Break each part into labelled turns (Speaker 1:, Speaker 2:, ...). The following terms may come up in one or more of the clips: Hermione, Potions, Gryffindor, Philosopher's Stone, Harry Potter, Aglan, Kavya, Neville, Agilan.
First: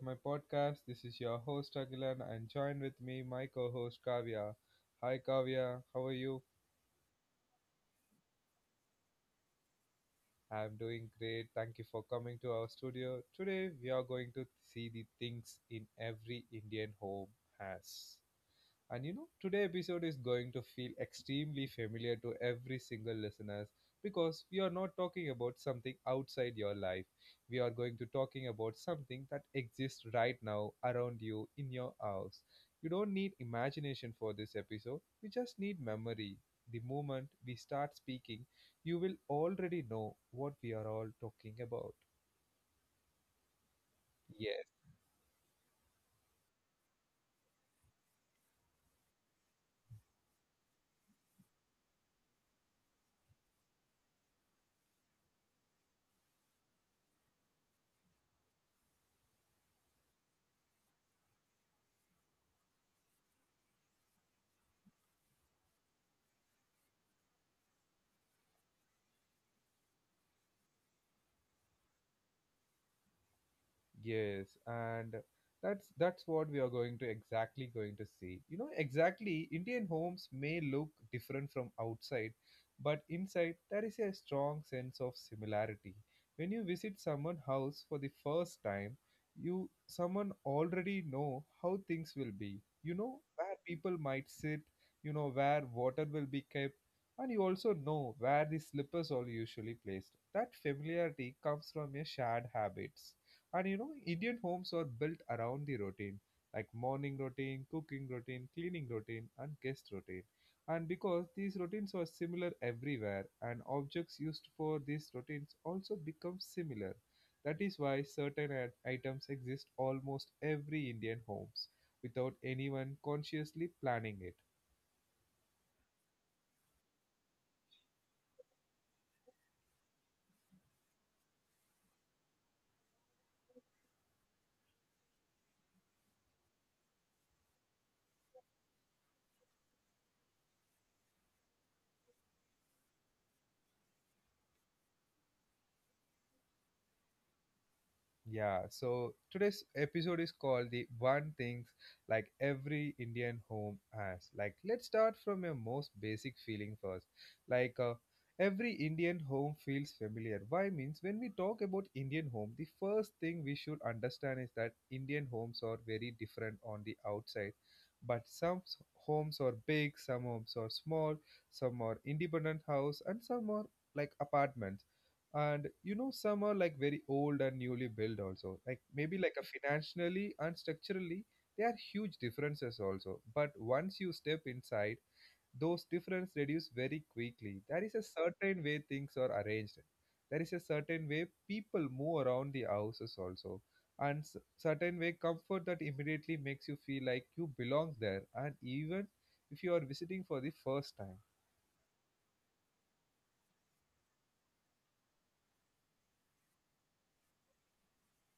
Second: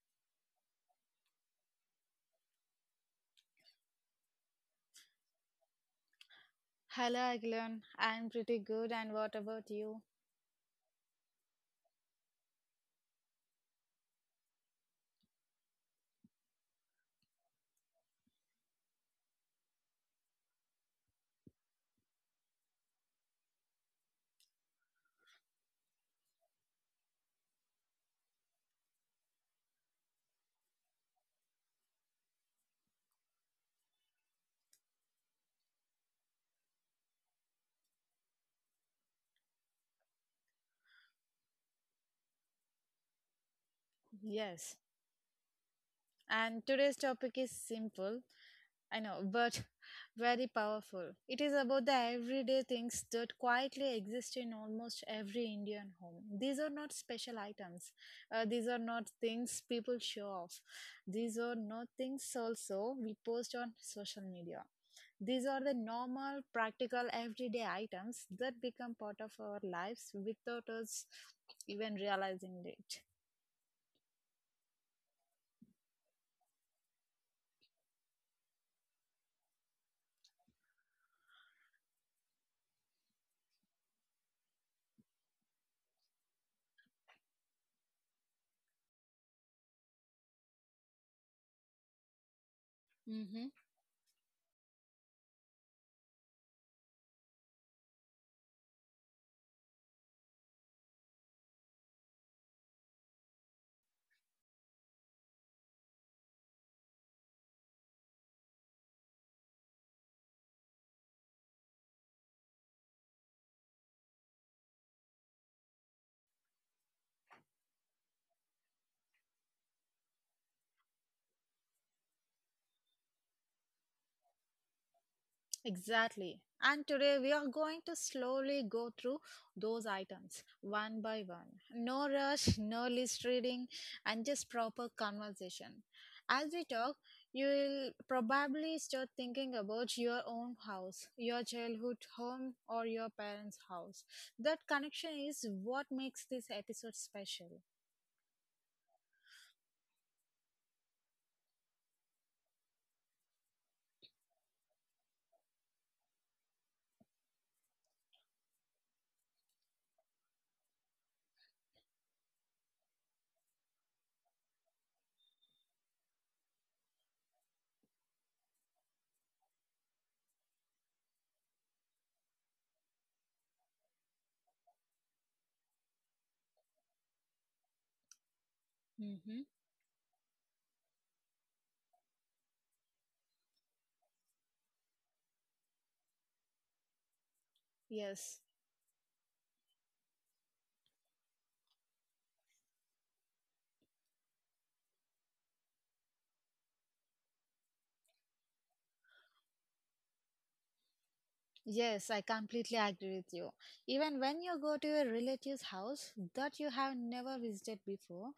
Speaker 1: my podcast. This is your host Agilan and join with me my co-host Kavya. Hi Kavya, how are you?
Speaker 2: Hello, Aglan. I'm pretty good, and what about you?
Speaker 1: I'm doing great. Thank you for coming to our studio. Today we are going to see the things in every Indian home has. Today episode is going to feel extremely familiar to every single listeners because we are not talking about something outside your life. We are going to talking about something that exists right now around you in your house. You don't need imagination for this episode. You just need memory. The moment we start speaking, you will already know what we are all talking about. Yes.
Speaker 2: Yes. And today's topic is simple, I know, but very powerful. It is about the everyday things that quietly exist in almost every Indian home. These are not special items. These are not things people show off. These are not things also we post on social media. These are the normal, practical, everyday items that become part of our lives without us even realizing it.
Speaker 1: Yes, and that's what we are going to exactly going to see. You know, exactly Indian homes may look different from outside, but inside there is a strong sense of similarity. When you visit someone's house for the first time, you someone already know how things will be. You know
Speaker 2: Mm-hmm.
Speaker 1: where people might sit, you know where water will be kept, and you also know where the slippers are usually placed. That familiarity comes from your shared habits. Indian homes are built around the routine, like morning routine, cooking routine, cleaning routine, and guest routine. And because these routines are similar everywhere, and objects used for these routines also become similar. That is why certain items exist almost every Indian homes without anyone consciously planning it.
Speaker 2: Exactly. And today we are going to slowly go through those items one by one. No rush, no list reading, and just proper conversation. As we talk, you will probably start thinking about your own house, your childhood home, or your parents' house. That connection is what makes this episode special.
Speaker 1: Yeah, so today's episode is called the one things like every Indian home has. Like, let's start from a most basic feeling first. Like, uh, every Indian home feels familiar. Why means when we talk about Indian home, the first thing we should understand is that Indian homes are very different on the outside. But homes are big, some homes are small, some are independent house, and some are like apartments, and you know some are like very old and newly built also, like maybe like
Speaker 2: Hmm.
Speaker 1: a financially and structurally there are huge differences also. But once you step inside, those differences reduce very quickly. There is a
Speaker 2: Yes.
Speaker 1: certain way things are arranged, there is a certain way people move around the houses also, and certain way comfort that immediately makes you feel like you belong there, and even if you are visiting for the first time.
Speaker 2: Yes, I completely agree with you. Even when you go to a relative's house that you have never visited before,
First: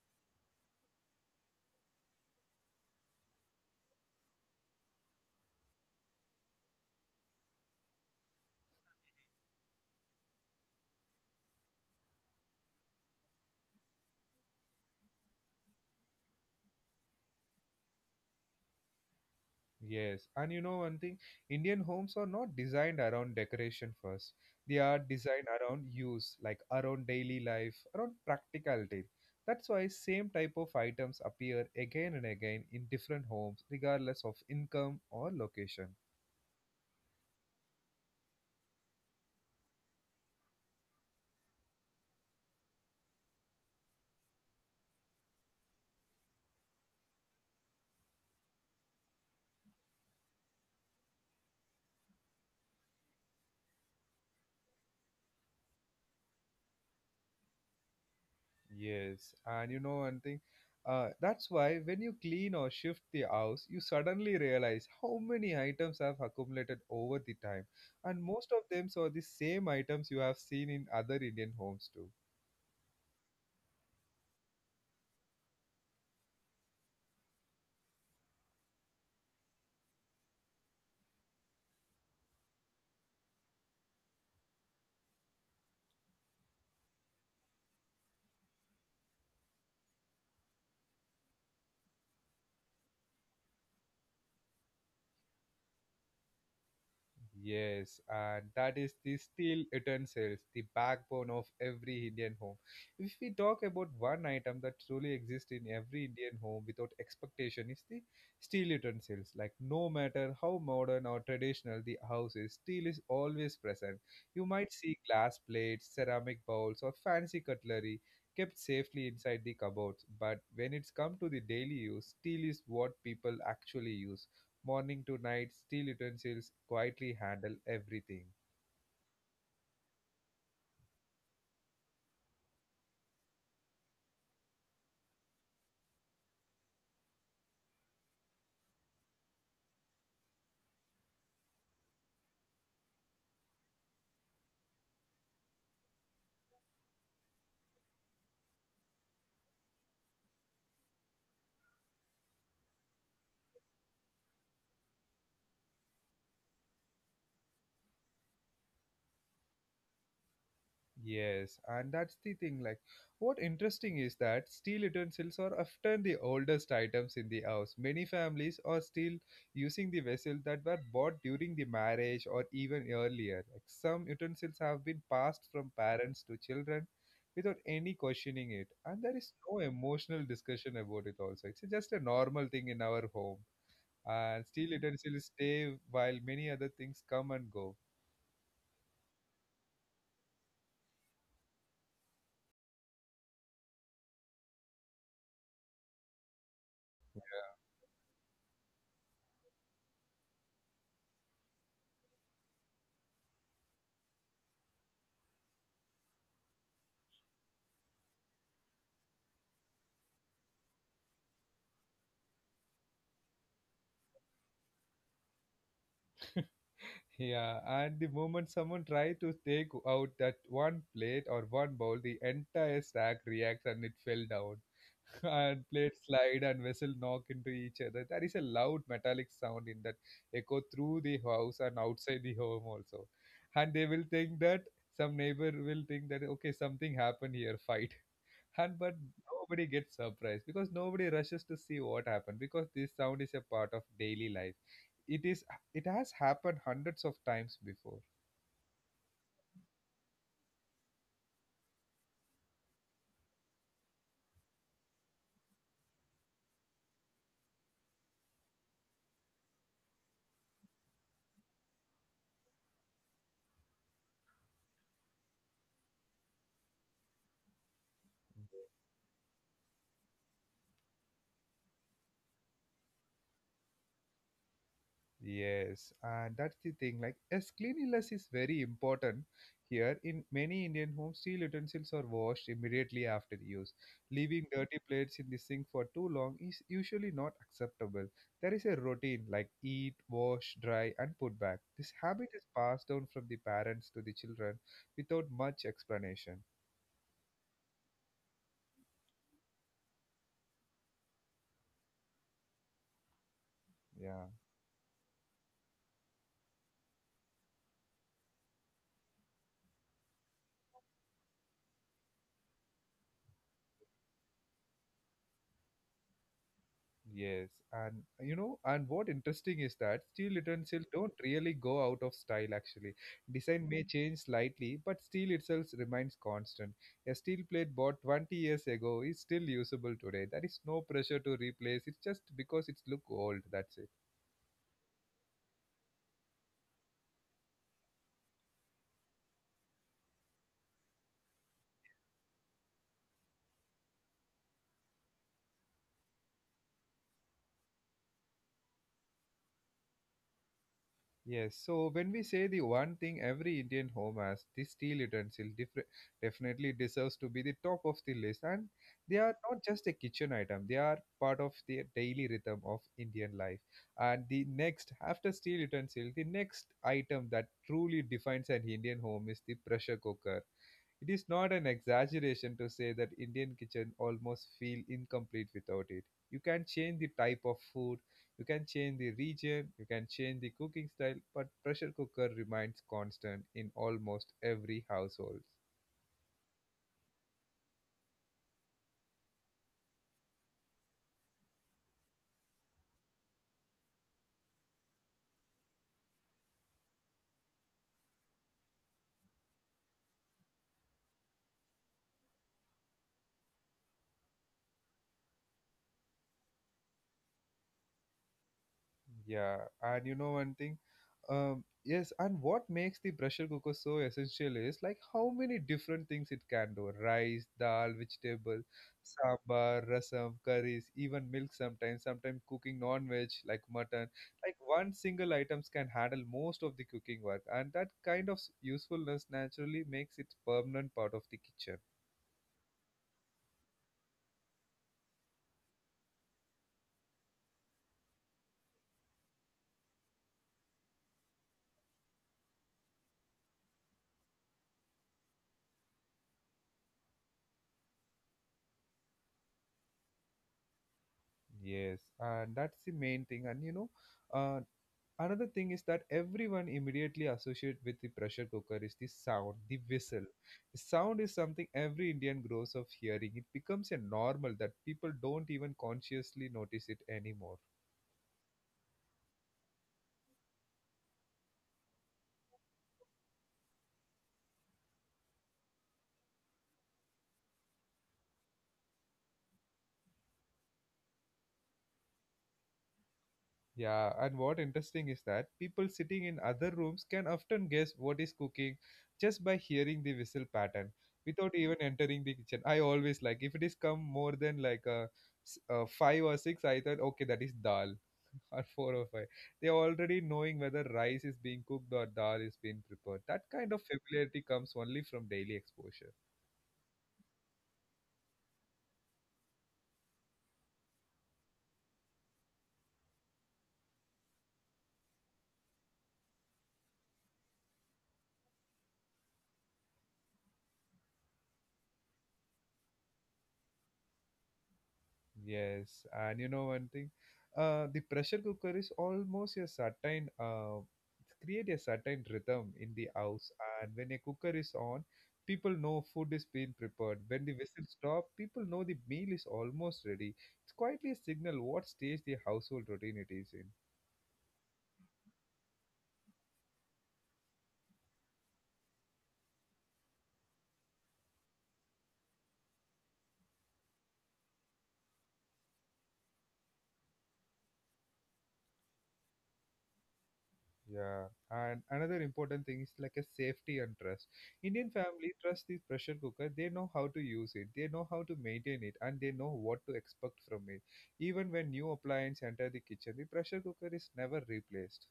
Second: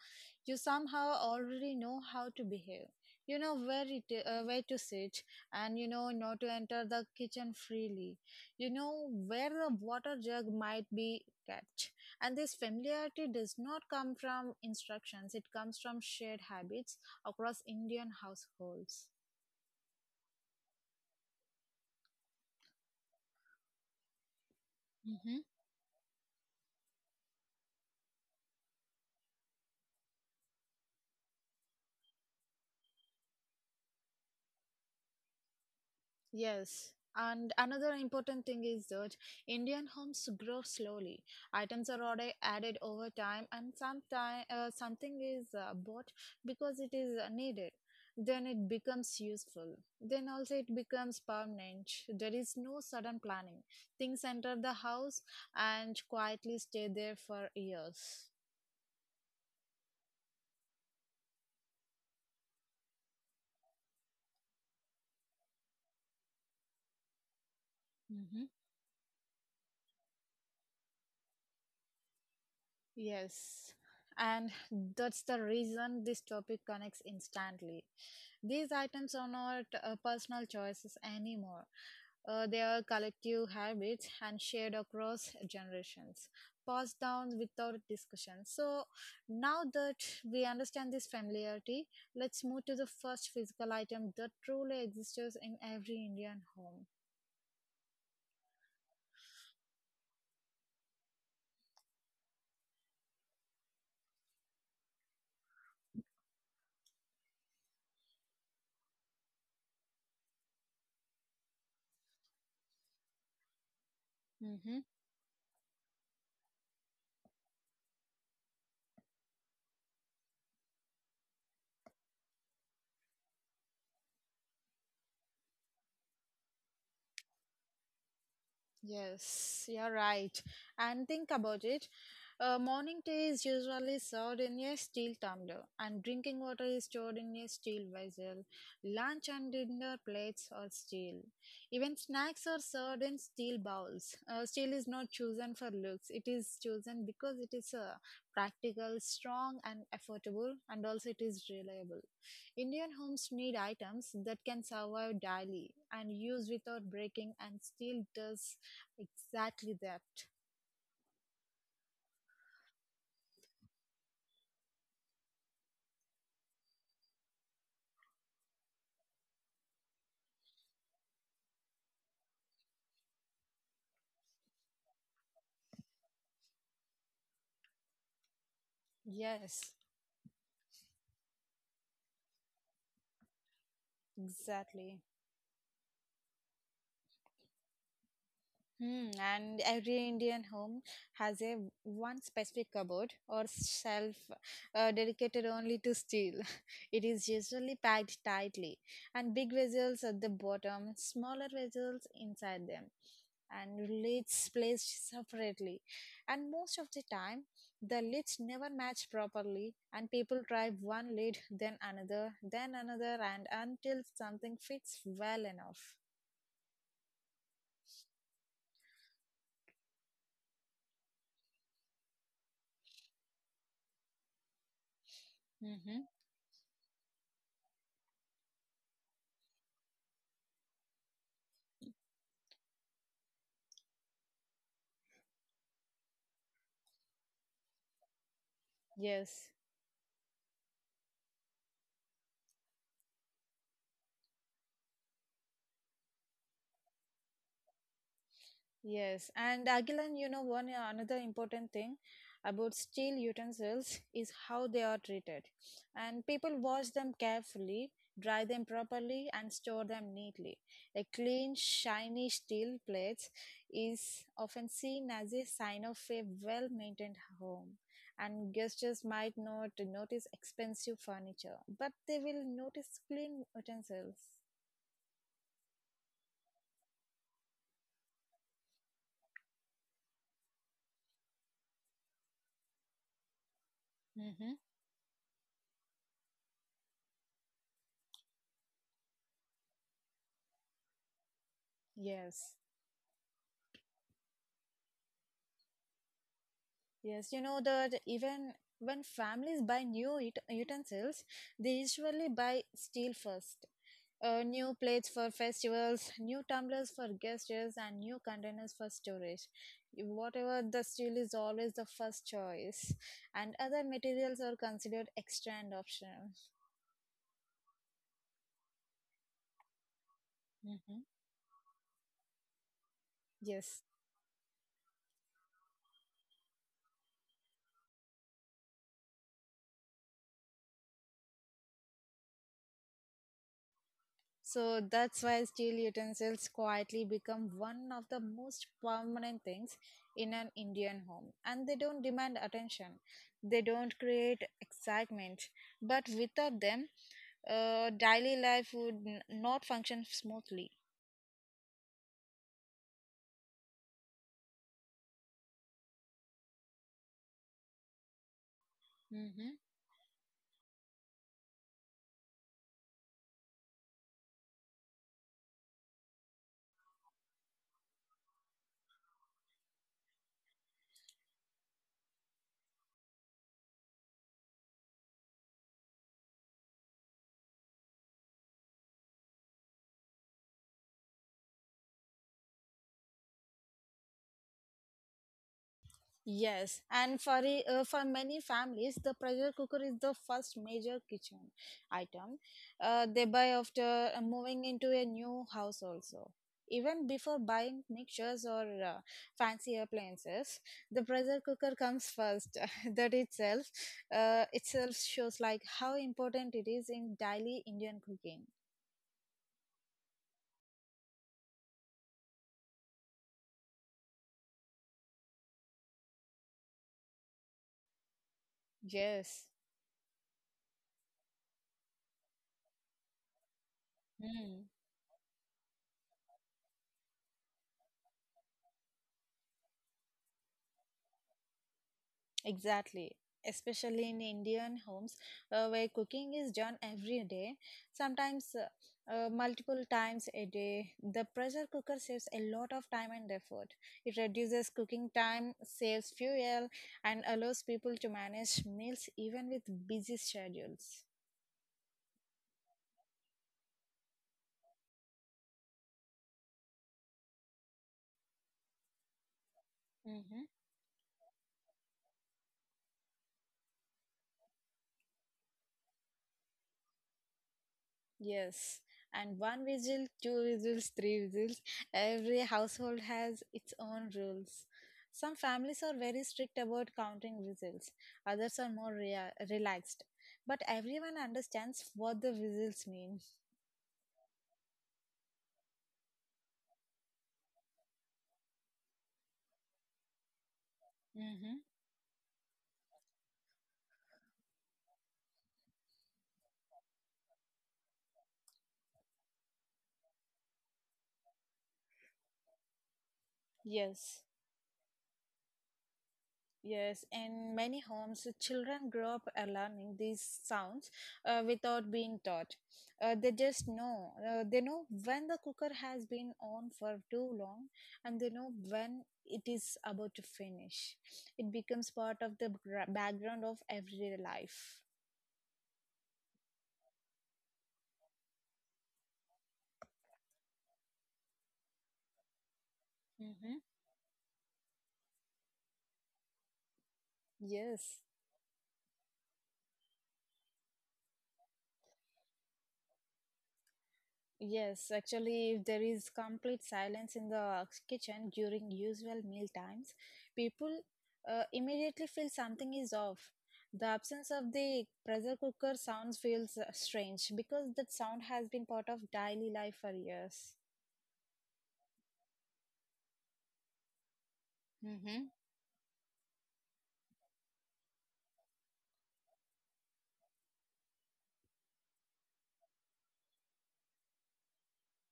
Speaker 2: you somehow already know how to behave. You know where to sit, and you know not to enter the kitchen freely. You know where the water jug might be kept, and this familiarity does not come from instructions. It comes from shared habits across Indian households.
Speaker 1: Yes, and you know one thing, Indian homes are not designed around decoration first. They are designed around use, like around daily life, around practicality. That's why same type of items appear again and again in different homes, regardless of income or location.
Speaker 2: Yes, and another important thing is that Indian homes grow slowly. Items are added over time, and sometime something is bought because it is needed. Then it becomes useful. Then also it becomes permanent. There is no sudden planning. Things enter the house and quietly stay there for years.
Speaker 1: Yes, and you know one thing, That's why when you clean or shift the house, you suddenly realize how many items have accumulated over the time, and
Speaker 2: Mhm.
Speaker 1: most of them are the same items you have seen in other Indian homes too.
Speaker 2: Yes, and that's the reason this topic connects instantly. These items are not personal choices anymore. They are collective habits and shared across generations, passed down without discussion. So, now that we understand this familiarity, let's move to the first physical item that truly exists in every Indian home.
Speaker 1: Yes, and that is the steel utensils, the backbone of every Indian home. If we talk about one item that truly exists in every Indian home without expectation, is the steel utensils. Like no matter how modern or traditional the house is, steel is always present. You might
Speaker 2: Mhm.
Speaker 1: see glass plates, ceramic bowls, or fancy cutlery kept safely inside the cupboards. But when it's come to the daily use, steel is what people actually use morning to night. Steel utensils quietly handle everything.
Speaker 2: Yes, you're right. And think about it. Morning tea is usually served in a steel tumbler, and drinking water is stored in a steel vessel. Lunch and dinner plates are steel. Even snacks are served in steel bowls. Steel is not chosen for looks, it is chosen because it is practical, strong, and affordable, and also it is reliable. Indian homes need items that can survive daily and use without breaking, and steel does exactly that.
Speaker 1: Yes, and that's the thing. Like, what interesting is that steel utensils are often the oldest items in the house. Many families are still using the vessels that were bought during the marriage or even earlier. Like, some utensils have been passed from parents to children without any questioning it, and there is no
Speaker 2: Yes,
Speaker 1: emotional discussion about it. Also, it's just a normal thing in our home. And steel
Speaker 2: exactly.
Speaker 1: utensils stay while many other things come and go.
Speaker 2: Hmm, and every Indian home has a one specific cupboard or shelf dedicated only to steel. It is usually packed tightly, and big vessels at the bottom, smaller vessels inside them, and lids placed separately. And most of the time, the lids never match properly, and people try one lid, then another, and until something fits well enough.
Speaker 1: Yeah, and the moment someone tries to take out that one plate or one bowl, the entire stack reacts and it fell down. And plates
Speaker 2: Mm-hmm.
Speaker 1: slide and vessel knock into each other. There is a loud metallic sound in that echo through the house and outside the home also. And they will think that some neighbor will think that okay something happened here fight and but
Speaker 2: Yes.
Speaker 1: nobody gets surprised because nobody rushes to see what happened, because this sound is a part of daily life. It is, it has happened hundreds of times before.
Speaker 2: Yes, and Agilan, you know, one another important thing about steel utensils is how they are treated. And people wash them carefully, dry them properly, and store them neatly. A clean, shiny steel plate is often seen as a sign of a well maintained home. And guests just might not notice expensive furniture, but they will notice clean utensils.
Speaker 1: Yes, and that's the thing. Like, as cleanliness is very important here, in many Indian homes, steel utensils are washed immediately after use. Leaving
Speaker 2: Mm-hmm.
Speaker 1: dirty plates in the sink for too long is usually not acceptable. There is a routine like eat, wash, dry, and put back. This habit is
Speaker 2: Yes.
Speaker 1: passed down from the parents to the children without much explanation.
Speaker 2: Yes, you know that even when families buy new utensils, they usually buy steel first.
Speaker 1: Yeah.
Speaker 2: New plates for festivals, new tumblers for guests, and new containers for storage. Whatever the steel is always the first choice, and other materials are considered extra and optional.
Speaker 1: Yes, and you know, and What interesting is that steel utensils
Speaker 2: Hmm.
Speaker 1: don't really go out of style actually. Design
Speaker 2: Yes.
Speaker 1: may change slightly, but steel itself remains constant. A steel plate bought 20 years ago is still usable today. There is no pressure to replace it just because it's look old, that's it.
Speaker 2: So that's why steel utensils quietly become one of the most permanent things in an Indian home. And they don't demand attention, they don't create excitement. But without them, daily life would not function smoothly.
Speaker 1: Yes, so when we say the one thing every Indian home has, the steel utensil different, definitely deserves to be the top of the list. And they are
Speaker 2: Mhm.
Speaker 1: not just a kitchen item, they are part of the daily rhythm of Indian life. And the next, after steel utensil, the next item that truly defines an Indian home is the pressure cooker. It is not an exaggeration to say that Indian kitchen almost feel incomplete without it. You can change the type of food, you can change the region, you can change the cooking style, but pressure cooker remains constant in almost every household.
Speaker 2: Yes, and for many families, the pressure cooker is the first major kitchen item they buy after moving into a new house. Also, even before buying mixtures or fancy appliances, the pressure cooker comes first. That itself shows like how important it is in daily Indian cooking.
Speaker 1: Yeah, and you know one thing, yes, and What makes the pressure cooker so essential is like how many different things it can do: rice, dal, vegetable,
Speaker 2: Yes.
Speaker 1: sambar, rasam, curries, even milk. Sometimes cooking non-veg like mutton. Like one single items can handle most of the cooking work, and that kind of usefulness naturally makes it permanent part of the kitchen.
Speaker 2: Exactly. Especially in Indian homes where cooking is done every day, sometimes multiple times a day. The pressure cooker saves a lot of time and effort. It reduces cooking time, saves fuel, and allows people to manage meals even with busy schedules.
Speaker 1: Yes, and that's the main thing. Uh, Another thing is that everyone immediately associate with the pressure cooker is the sound, the whistle.
Speaker 2: Mhm.
Speaker 1: The sound is something every Indian grows of hearing. It becomes a normal that people don't even consciously notice it anymore.
Speaker 2: Yes, and one whistle, two whistles, three whistles. Every household has its own rules. Some families are very strict about counting whistles, others are more relaxed. But everyone understands what the whistles mean.
Speaker 1: Yeah, and what interesting is that people sitting in other rooms can often guess what is cooking just by hearing the whistle pattern without
Speaker 2: Mm-hmm.
Speaker 1: even entering the kitchen. I always like if it is come more than like five or six, I thought okay that is dal, or four or five. They are already knowing whether rice is being cooked or dal is being prepared. That kind of
Speaker 2: Yes.
Speaker 1: familiarity comes only from daily exposure.
Speaker 2: Yes, in many homes, children grow up learning these sounds without being taught. They just know. They know when the cooker has been on for too long, and they know when it is about to finish. It becomes part of the background of everyday life.
Speaker 1: Yes, and you know one thing, The pressure cooker is almost a certain create a certain rhythm in the house,
Speaker 2: Hmm.
Speaker 1: and when a cooker is on, people know food is being prepared. When the whistle
Speaker 2: Yes.
Speaker 1: stop, people know the meal is almost ready. It's quietly a signal what stage the household routine it is in.
Speaker 2: Yes, actually, if there is complete silence in the kitchen during usual meal times, people immediately feel something is off. The absence of the pressure cooker sounds feels strange because that sound has been part of daily life for years.
Speaker 1: Yeah, and another important thing is like a safety and trust. Indian
Speaker 2: Mm-hmm.
Speaker 1: family trust this pressure cooker. They know how to use it, they know how to maintain it, and they know what to expect from it. Even when new appliance enter the kitchen, the pressure cooker is never replaced.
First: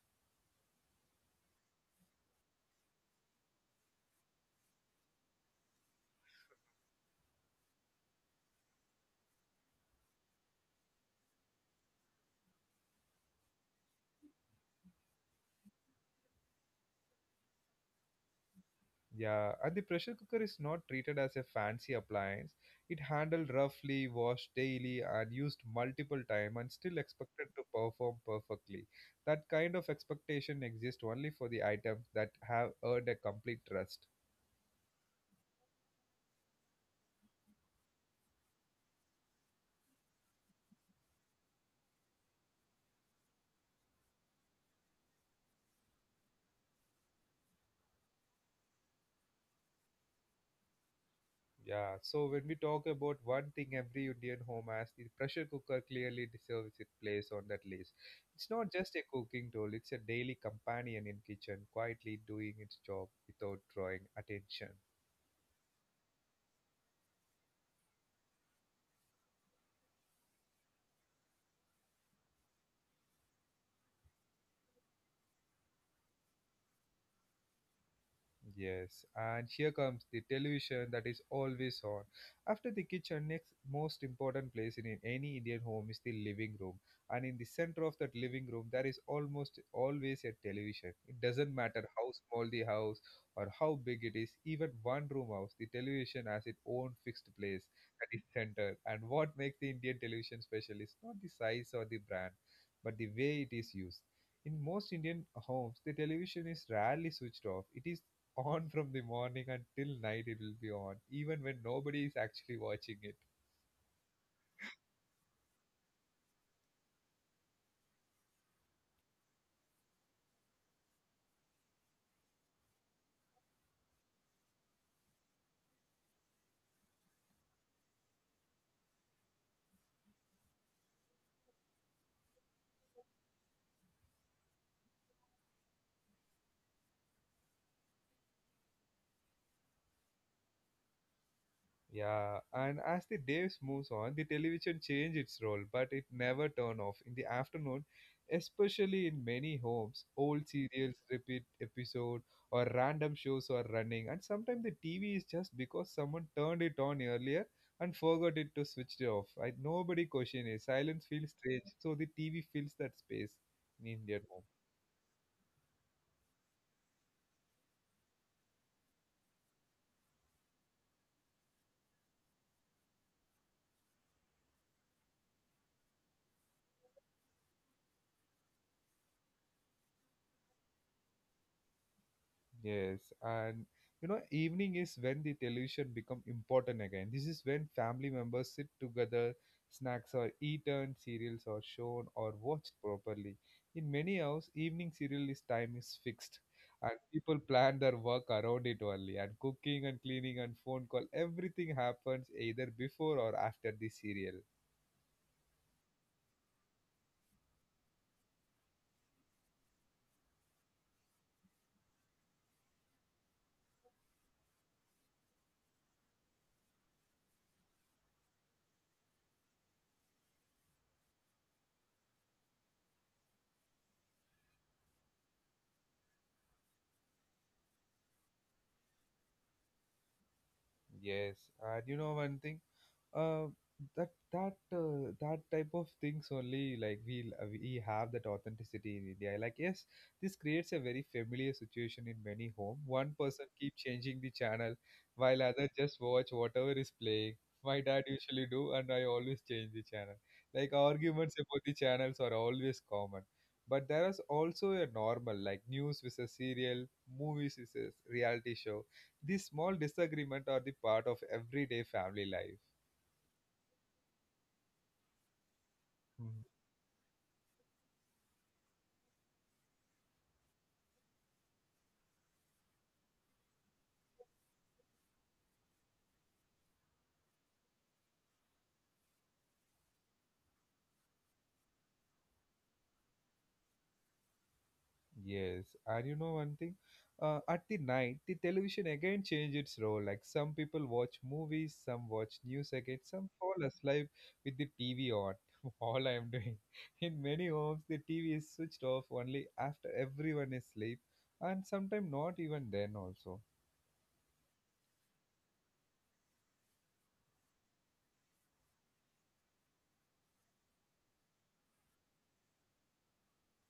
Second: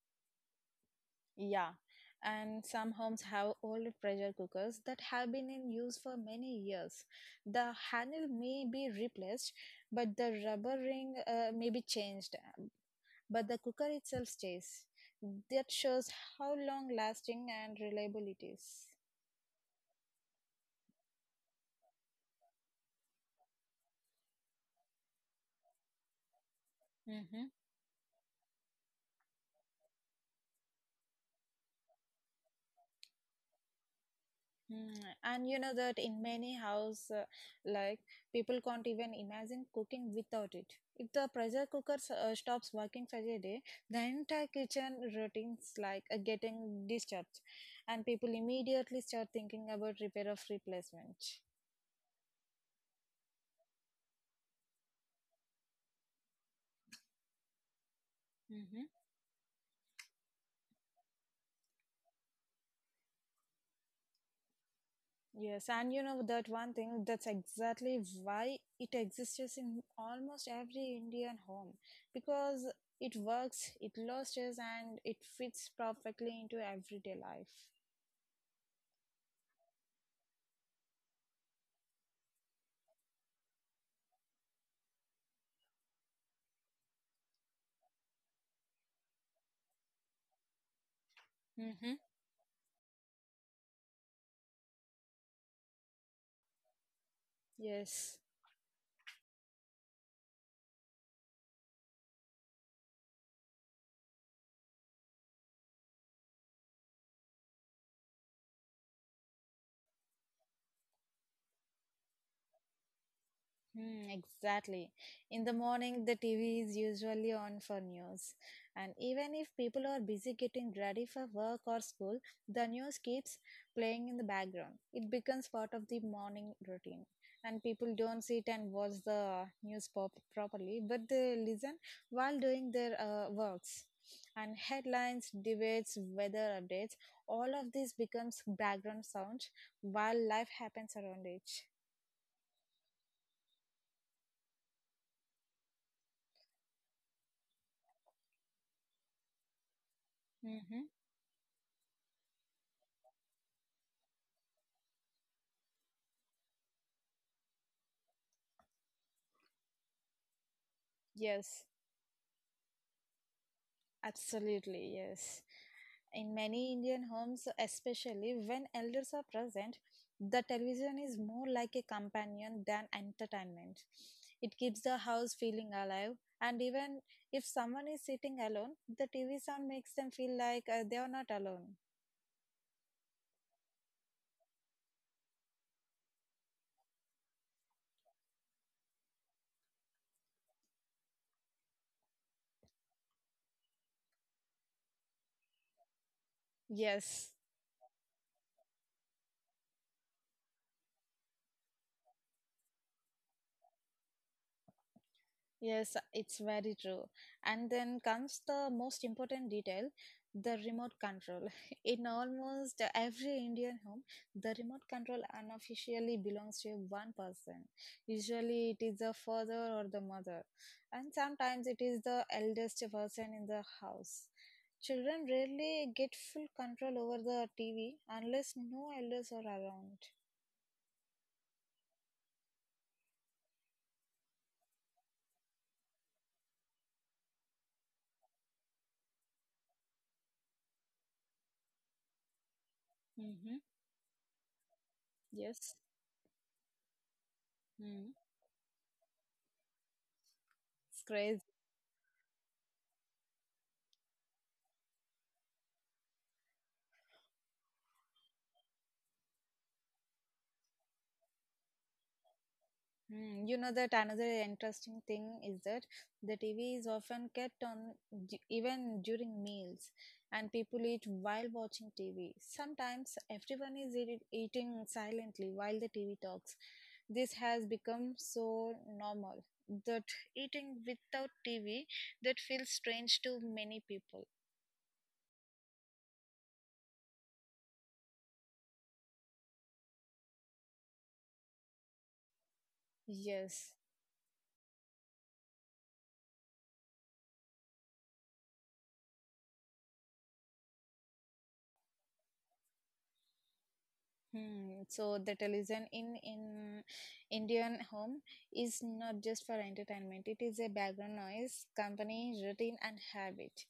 Speaker 2: Yeah, and some homes have old pressure cookers that have been in use for many years. The handle may be replaced, but the rubber ring may be changed, but the cooker itself stays. That shows how long lasting and reliable it is.
Speaker 1: Yeah, and the pressure cooker is not treated as a fancy appliance. It handled roughly, washed daily, and used multiple time, and still
Speaker 2: Mm-hmm.
Speaker 1: expected to perform perfectly. That kind of expectation exists only for the items that have earned a complete trust.
Speaker 2: Mm. And you know that in many house, like people can't even imagine cooking without it. If the pressure cooker stops working for a day, the entire kitchen routines like getting disturbed, and people immediately start thinking about repair of replacement.
Speaker 1: Yeah, so when we talk about one thing every Indian home has, the pressure cooker clearly deserves its place on that list. It's not just a cooking tool, it's a daily companion in kitchen, quietly doing its job without drawing attention.
Speaker 2: Yes, and you know that one thing that's exactly why it exists in almost every Indian home because it works, it lasts, and it fits perfectly into everyday life.
Speaker 1: Yes, and here comes the television that is always on. After the kitchen, next most important place in any Indian home is the living room. And in the center of that living room, there is almost always a television. It doesn't matter
Speaker 2: Mm-hmm.
Speaker 1: how small the house or how big it is, even one room house, the television has its own fixed place at the
Speaker 2: Yes.
Speaker 1: center. And what makes the Indian television special is not the size or the brand, but the way it is used. In most Indian homes, the television is rarely switched off. It is on from the morning until night. It will be on even when nobody is actually watching it.
Speaker 2: Hmm, exactly. In the morning, the TV is usually on for news. And even if people are busy getting ready for work or school, the news keeps playing in the background. It becomes part of the morning routine. And people don't sit and watch the news pop properly, but they listen while doing their works. And headlines, debates, weather updates, all of this becomes background sound while life happens around it.
Speaker 1: Yeah, and as the days moves on, the television change its role, but it never turn off. In the afternoon especially, in many homes, old
Speaker 2: Mm-hmm.
Speaker 1: serials repeat episode or random shows are running. And sometimes the TV is just because someone turned it on earlier and forgot it to switch it off. Nobody question it. Silence feels strange,
Speaker 2: Yes.
Speaker 1: so the TV fills that space in Indian home.
Speaker 2: Absolutely, yes. In many Indian homes, especially when elders are present, the television is more like a companion than entertainment. It keeps the house feeling alive, and even if someone is sitting alone, the TV sound makes them feel like they are not alone.
Speaker 1: Yes, and evening is when the television become important again. This is when family members sit together, snacks are eaten, serials are shown or watched properly. In many hours, evening serial is time is fixed, and
Speaker 2: Yes.
Speaker 1: people plan their work around it only. And cooking and cleaning and phone call, everything happens either before or after the serial.
Speaker 2: Yes, it's very true. And then comes the most important detail, the remote control. In almost every Indian home, the remote control unofficially belongs to one person. Usually it is the father or the mother, and sometimes it is the eldest person in the house. Children rarely get full control over the TV unless no elders are around.
Speaker 1: Yes, and you know one thing, uh, that type of things only, like we have that authenticity in India. Like, yes, this creates a very familiar situation in many home. One person
Speaker 2: Mm-hmm.
Speaker 1: keep changing the channel, while other
Speaker 2: Yes.
Speaker 1: just watch whatever is playing. My dad
Speaker 2: Mm.
Speaker 1: usually do, and I always change the channel. Like
Speaker 2: It's
Speaker 1: arguments
Speaker 2: crazy.
Speaker 1: about the channels are always common. But there is also a normal, like news with a serial, movies is a reality show. These small disagreements are the part of everyday family life.
Speaker 2: Mm, you know that another interesting thing is that the
Speaker 1: Mhm.
Speaker 2: TV is often kept on even during meals, and people eat while watching TV. Sometimes everyone is eating silently while the TV talks. This has become so normal that eating without TV that feels strange to many people.
Speaker 1: Yes, and you know one thing? At the night, the television again changed its role. Like some people watch movies, some watch news again, some fall
Speaker 2: Yes.
Speaker 1: asleep with the TV on. All I am doing. In many homes, the TV is switched off only after everyone is asleep, and sometimes not even then also.
Speaker 2: Hmm. So the television in Indian home is not just for entertainment. It is a background noise, company, routine, and habit.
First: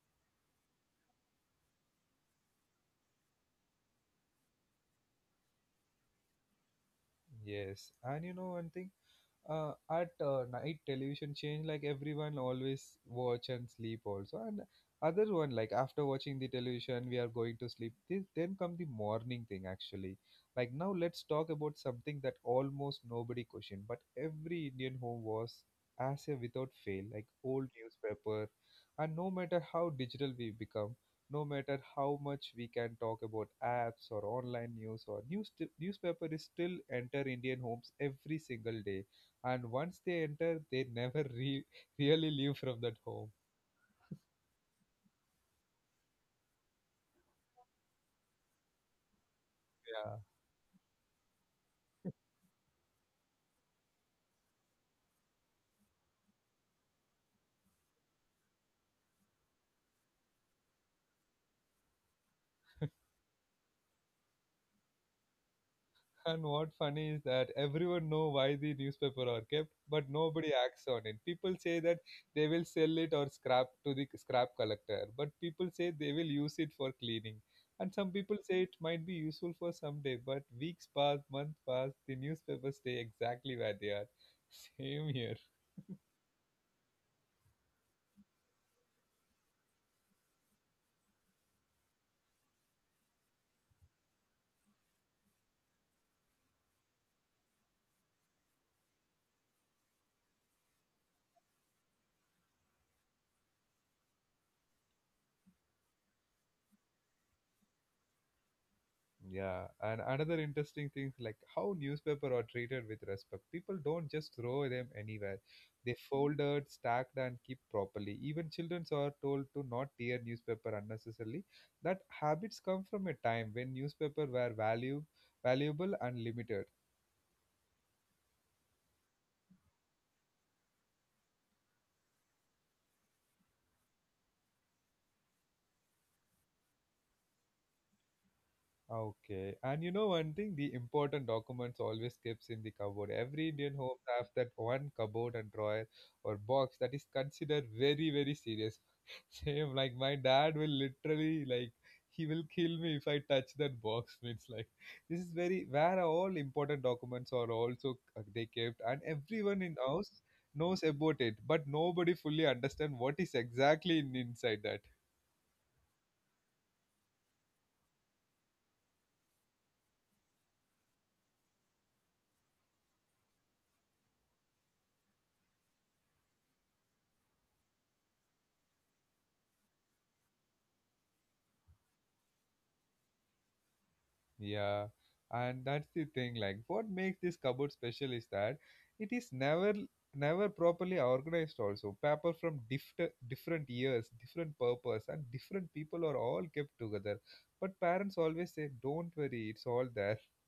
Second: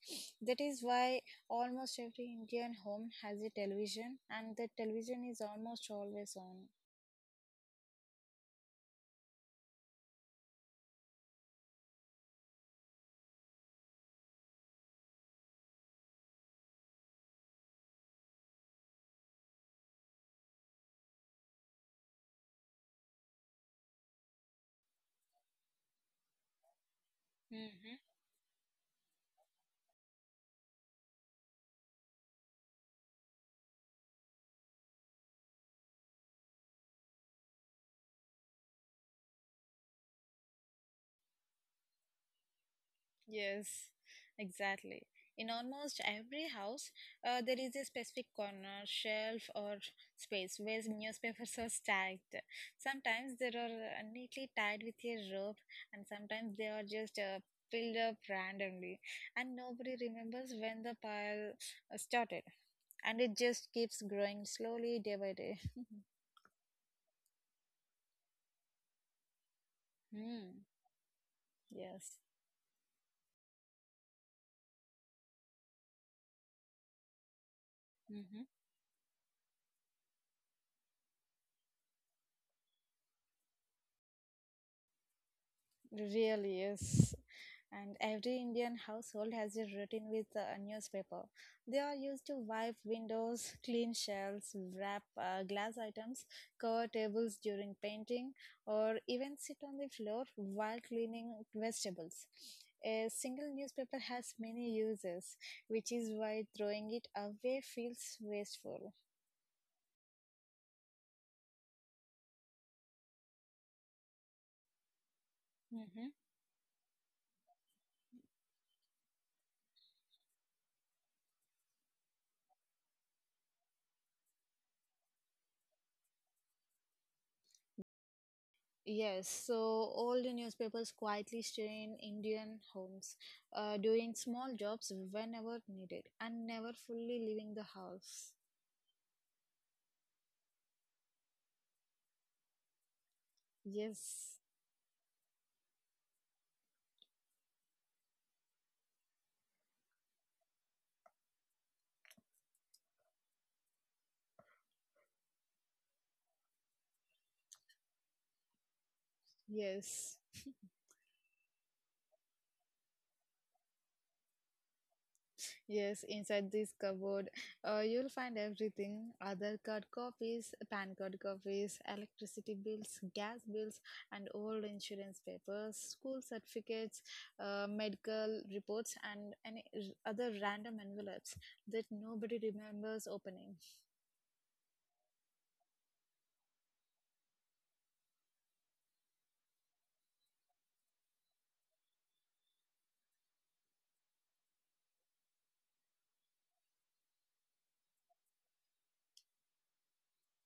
Speaker 2: That is why almost every Indian home has a television, and the television is almost always on.
Speaker 1: Yes, and you know one thing? At night, television change, like everyone always watch and sleep also, and other one like after watching the television we are going to sleep. This then come the morning thing actually. Like now let's talk about something that almost nobody question, but every Indian home was as a without fail, like old
Speaker 2: Hmm.
Speaker 1: newspaper. And no matter how digital we become, no matter how much we can talk about apps or online news or news, newspaper is still enter Indian homes every single day. And once they enter, they never really leave from that home.
Speaker 2: Yes, exactly. In almost every house, there is a specific corner, shelf, or
Speaker 1: Yeah,
Speaker 2: space where newspapers are stacked. Sometimes they are neatly tied with a rope, and sometimes they are just filled up randomly. And nobody remembers when the pile started, and it just keeps growing slowly day by day.
Speaker 1: and what funny is that everyone know why the newspaper are kept, but nobody
Speaker 2: Hmm.
Speaker 1: acts on it. People say that
Speaker 2: Yes.
Speaker 1: they will sell it or scrap to the scrap collector, but people say they will use it for cleaning, and some people
Speaker 2: Mm-hmm.
Speaker 1: say it might be useful for someday. But weeks pass, months pass, the newspapers stay exactly where they are. Same here.
Speaker 2: Really is. And every Indian household has a routine with a newspaper. They are used to wipe windows, clean shelves, wrap glass items, cover tables during painting, or even sit on the floor while cleaning vegetables. A single newspaper has many uses, which is why throwing it away feels wasteful.
Speaker 1: Yeah, and another interesting thing, like how newspaper are treated with respect. People don't just throw them anywhere. They
Speaker 2: Mm-hmm.
Speaker 1: folded, stacked, and keep properly. Even children are told to not tear newspaper unnecessarily. That habits come from a time when newspaper were value valuable and limited.
Speaker 2: Yes, so all the newspapers quietly stay in Indian homes, doing small jobs whenever needed and never fully leaving the house.
Speaker 1: Okay. And you know one thing, the important documents always keeps in the cupboard. Every Indian home have
Speaker 2: Yes,
Speaker 1: that one cupboard and drawer or box that is considered very, very serious. Same, like my dad will literally, like, he will kill me if I touch that box. Means like this is very where all important documents are also, they kept, and everyone in
Speaker 2: yes,
Speaker 1: house knows about it, but nobody fully understand what is exactly inside that.
Speaker 2: yes, inside this cupboard, you'll find everything other card copies, pan card copies, electricity bills, gas bills, and old insurance papers, school certificates, medical reports, and any other random envelopes that nobody remembers opening.
Speaker 1: Yeah, and that's the thing. Like, what makes this cupboard special is that it is never properly organized. Also, paper from different years, different purpose, and different people are all kept together. But parents always say, "Don't worry, it's all there."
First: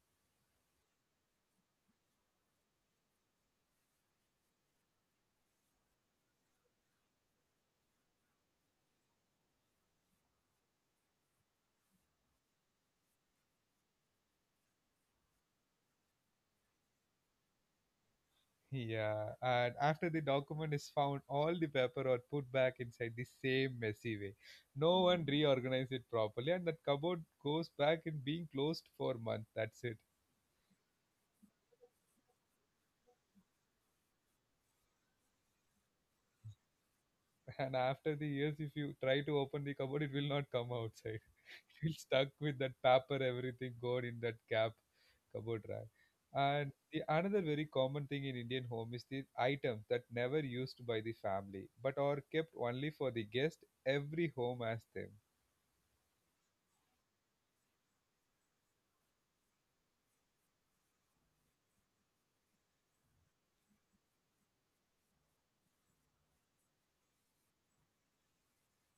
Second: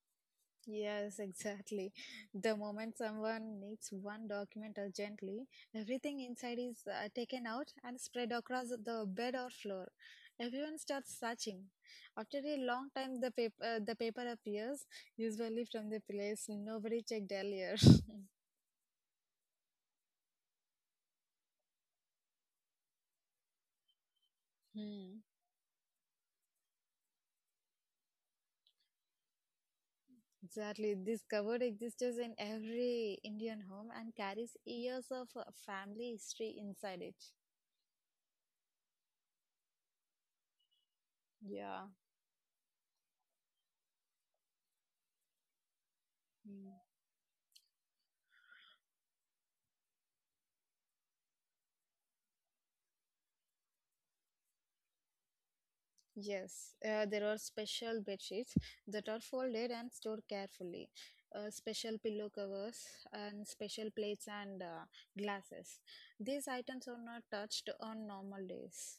Speaker 2: Yes, exactly. The moment someone needs one document urgently, everything inside is taken out and spread across the bed or floor. Everyone starts searching. After a long time, the paper appears, usually from the place nobody checked earlier.
Speaker 1: Yeah, and after the document is found, all the paper are put back inside the same messy way. No
Speaker 2: Hmm,
Speaker 1: one reorganized it properly, and that cupboard goes back in being closed for months. That's it.
Speaker 2: exactly. This cupboard exists in every Indian home and carries years of family history inside it.
Speaker 1: And after the years, if you try to open the cupboard, it will not come outside.
Speaker 2: Yeah.
Speaker 1: You will stuck with that paper, everything gone in that gap cupboard rack. And
Speaker 2: Hmm.
Speaker 1: the another very common thing in Indian home is the items that never used by the family but are kept only for the guest. Every home has them.
Speaker 2: Yes, there are special bed sheets that are folded and stored carefully, special pillow covers, and special plates and glasses. These items are not touched on normal days.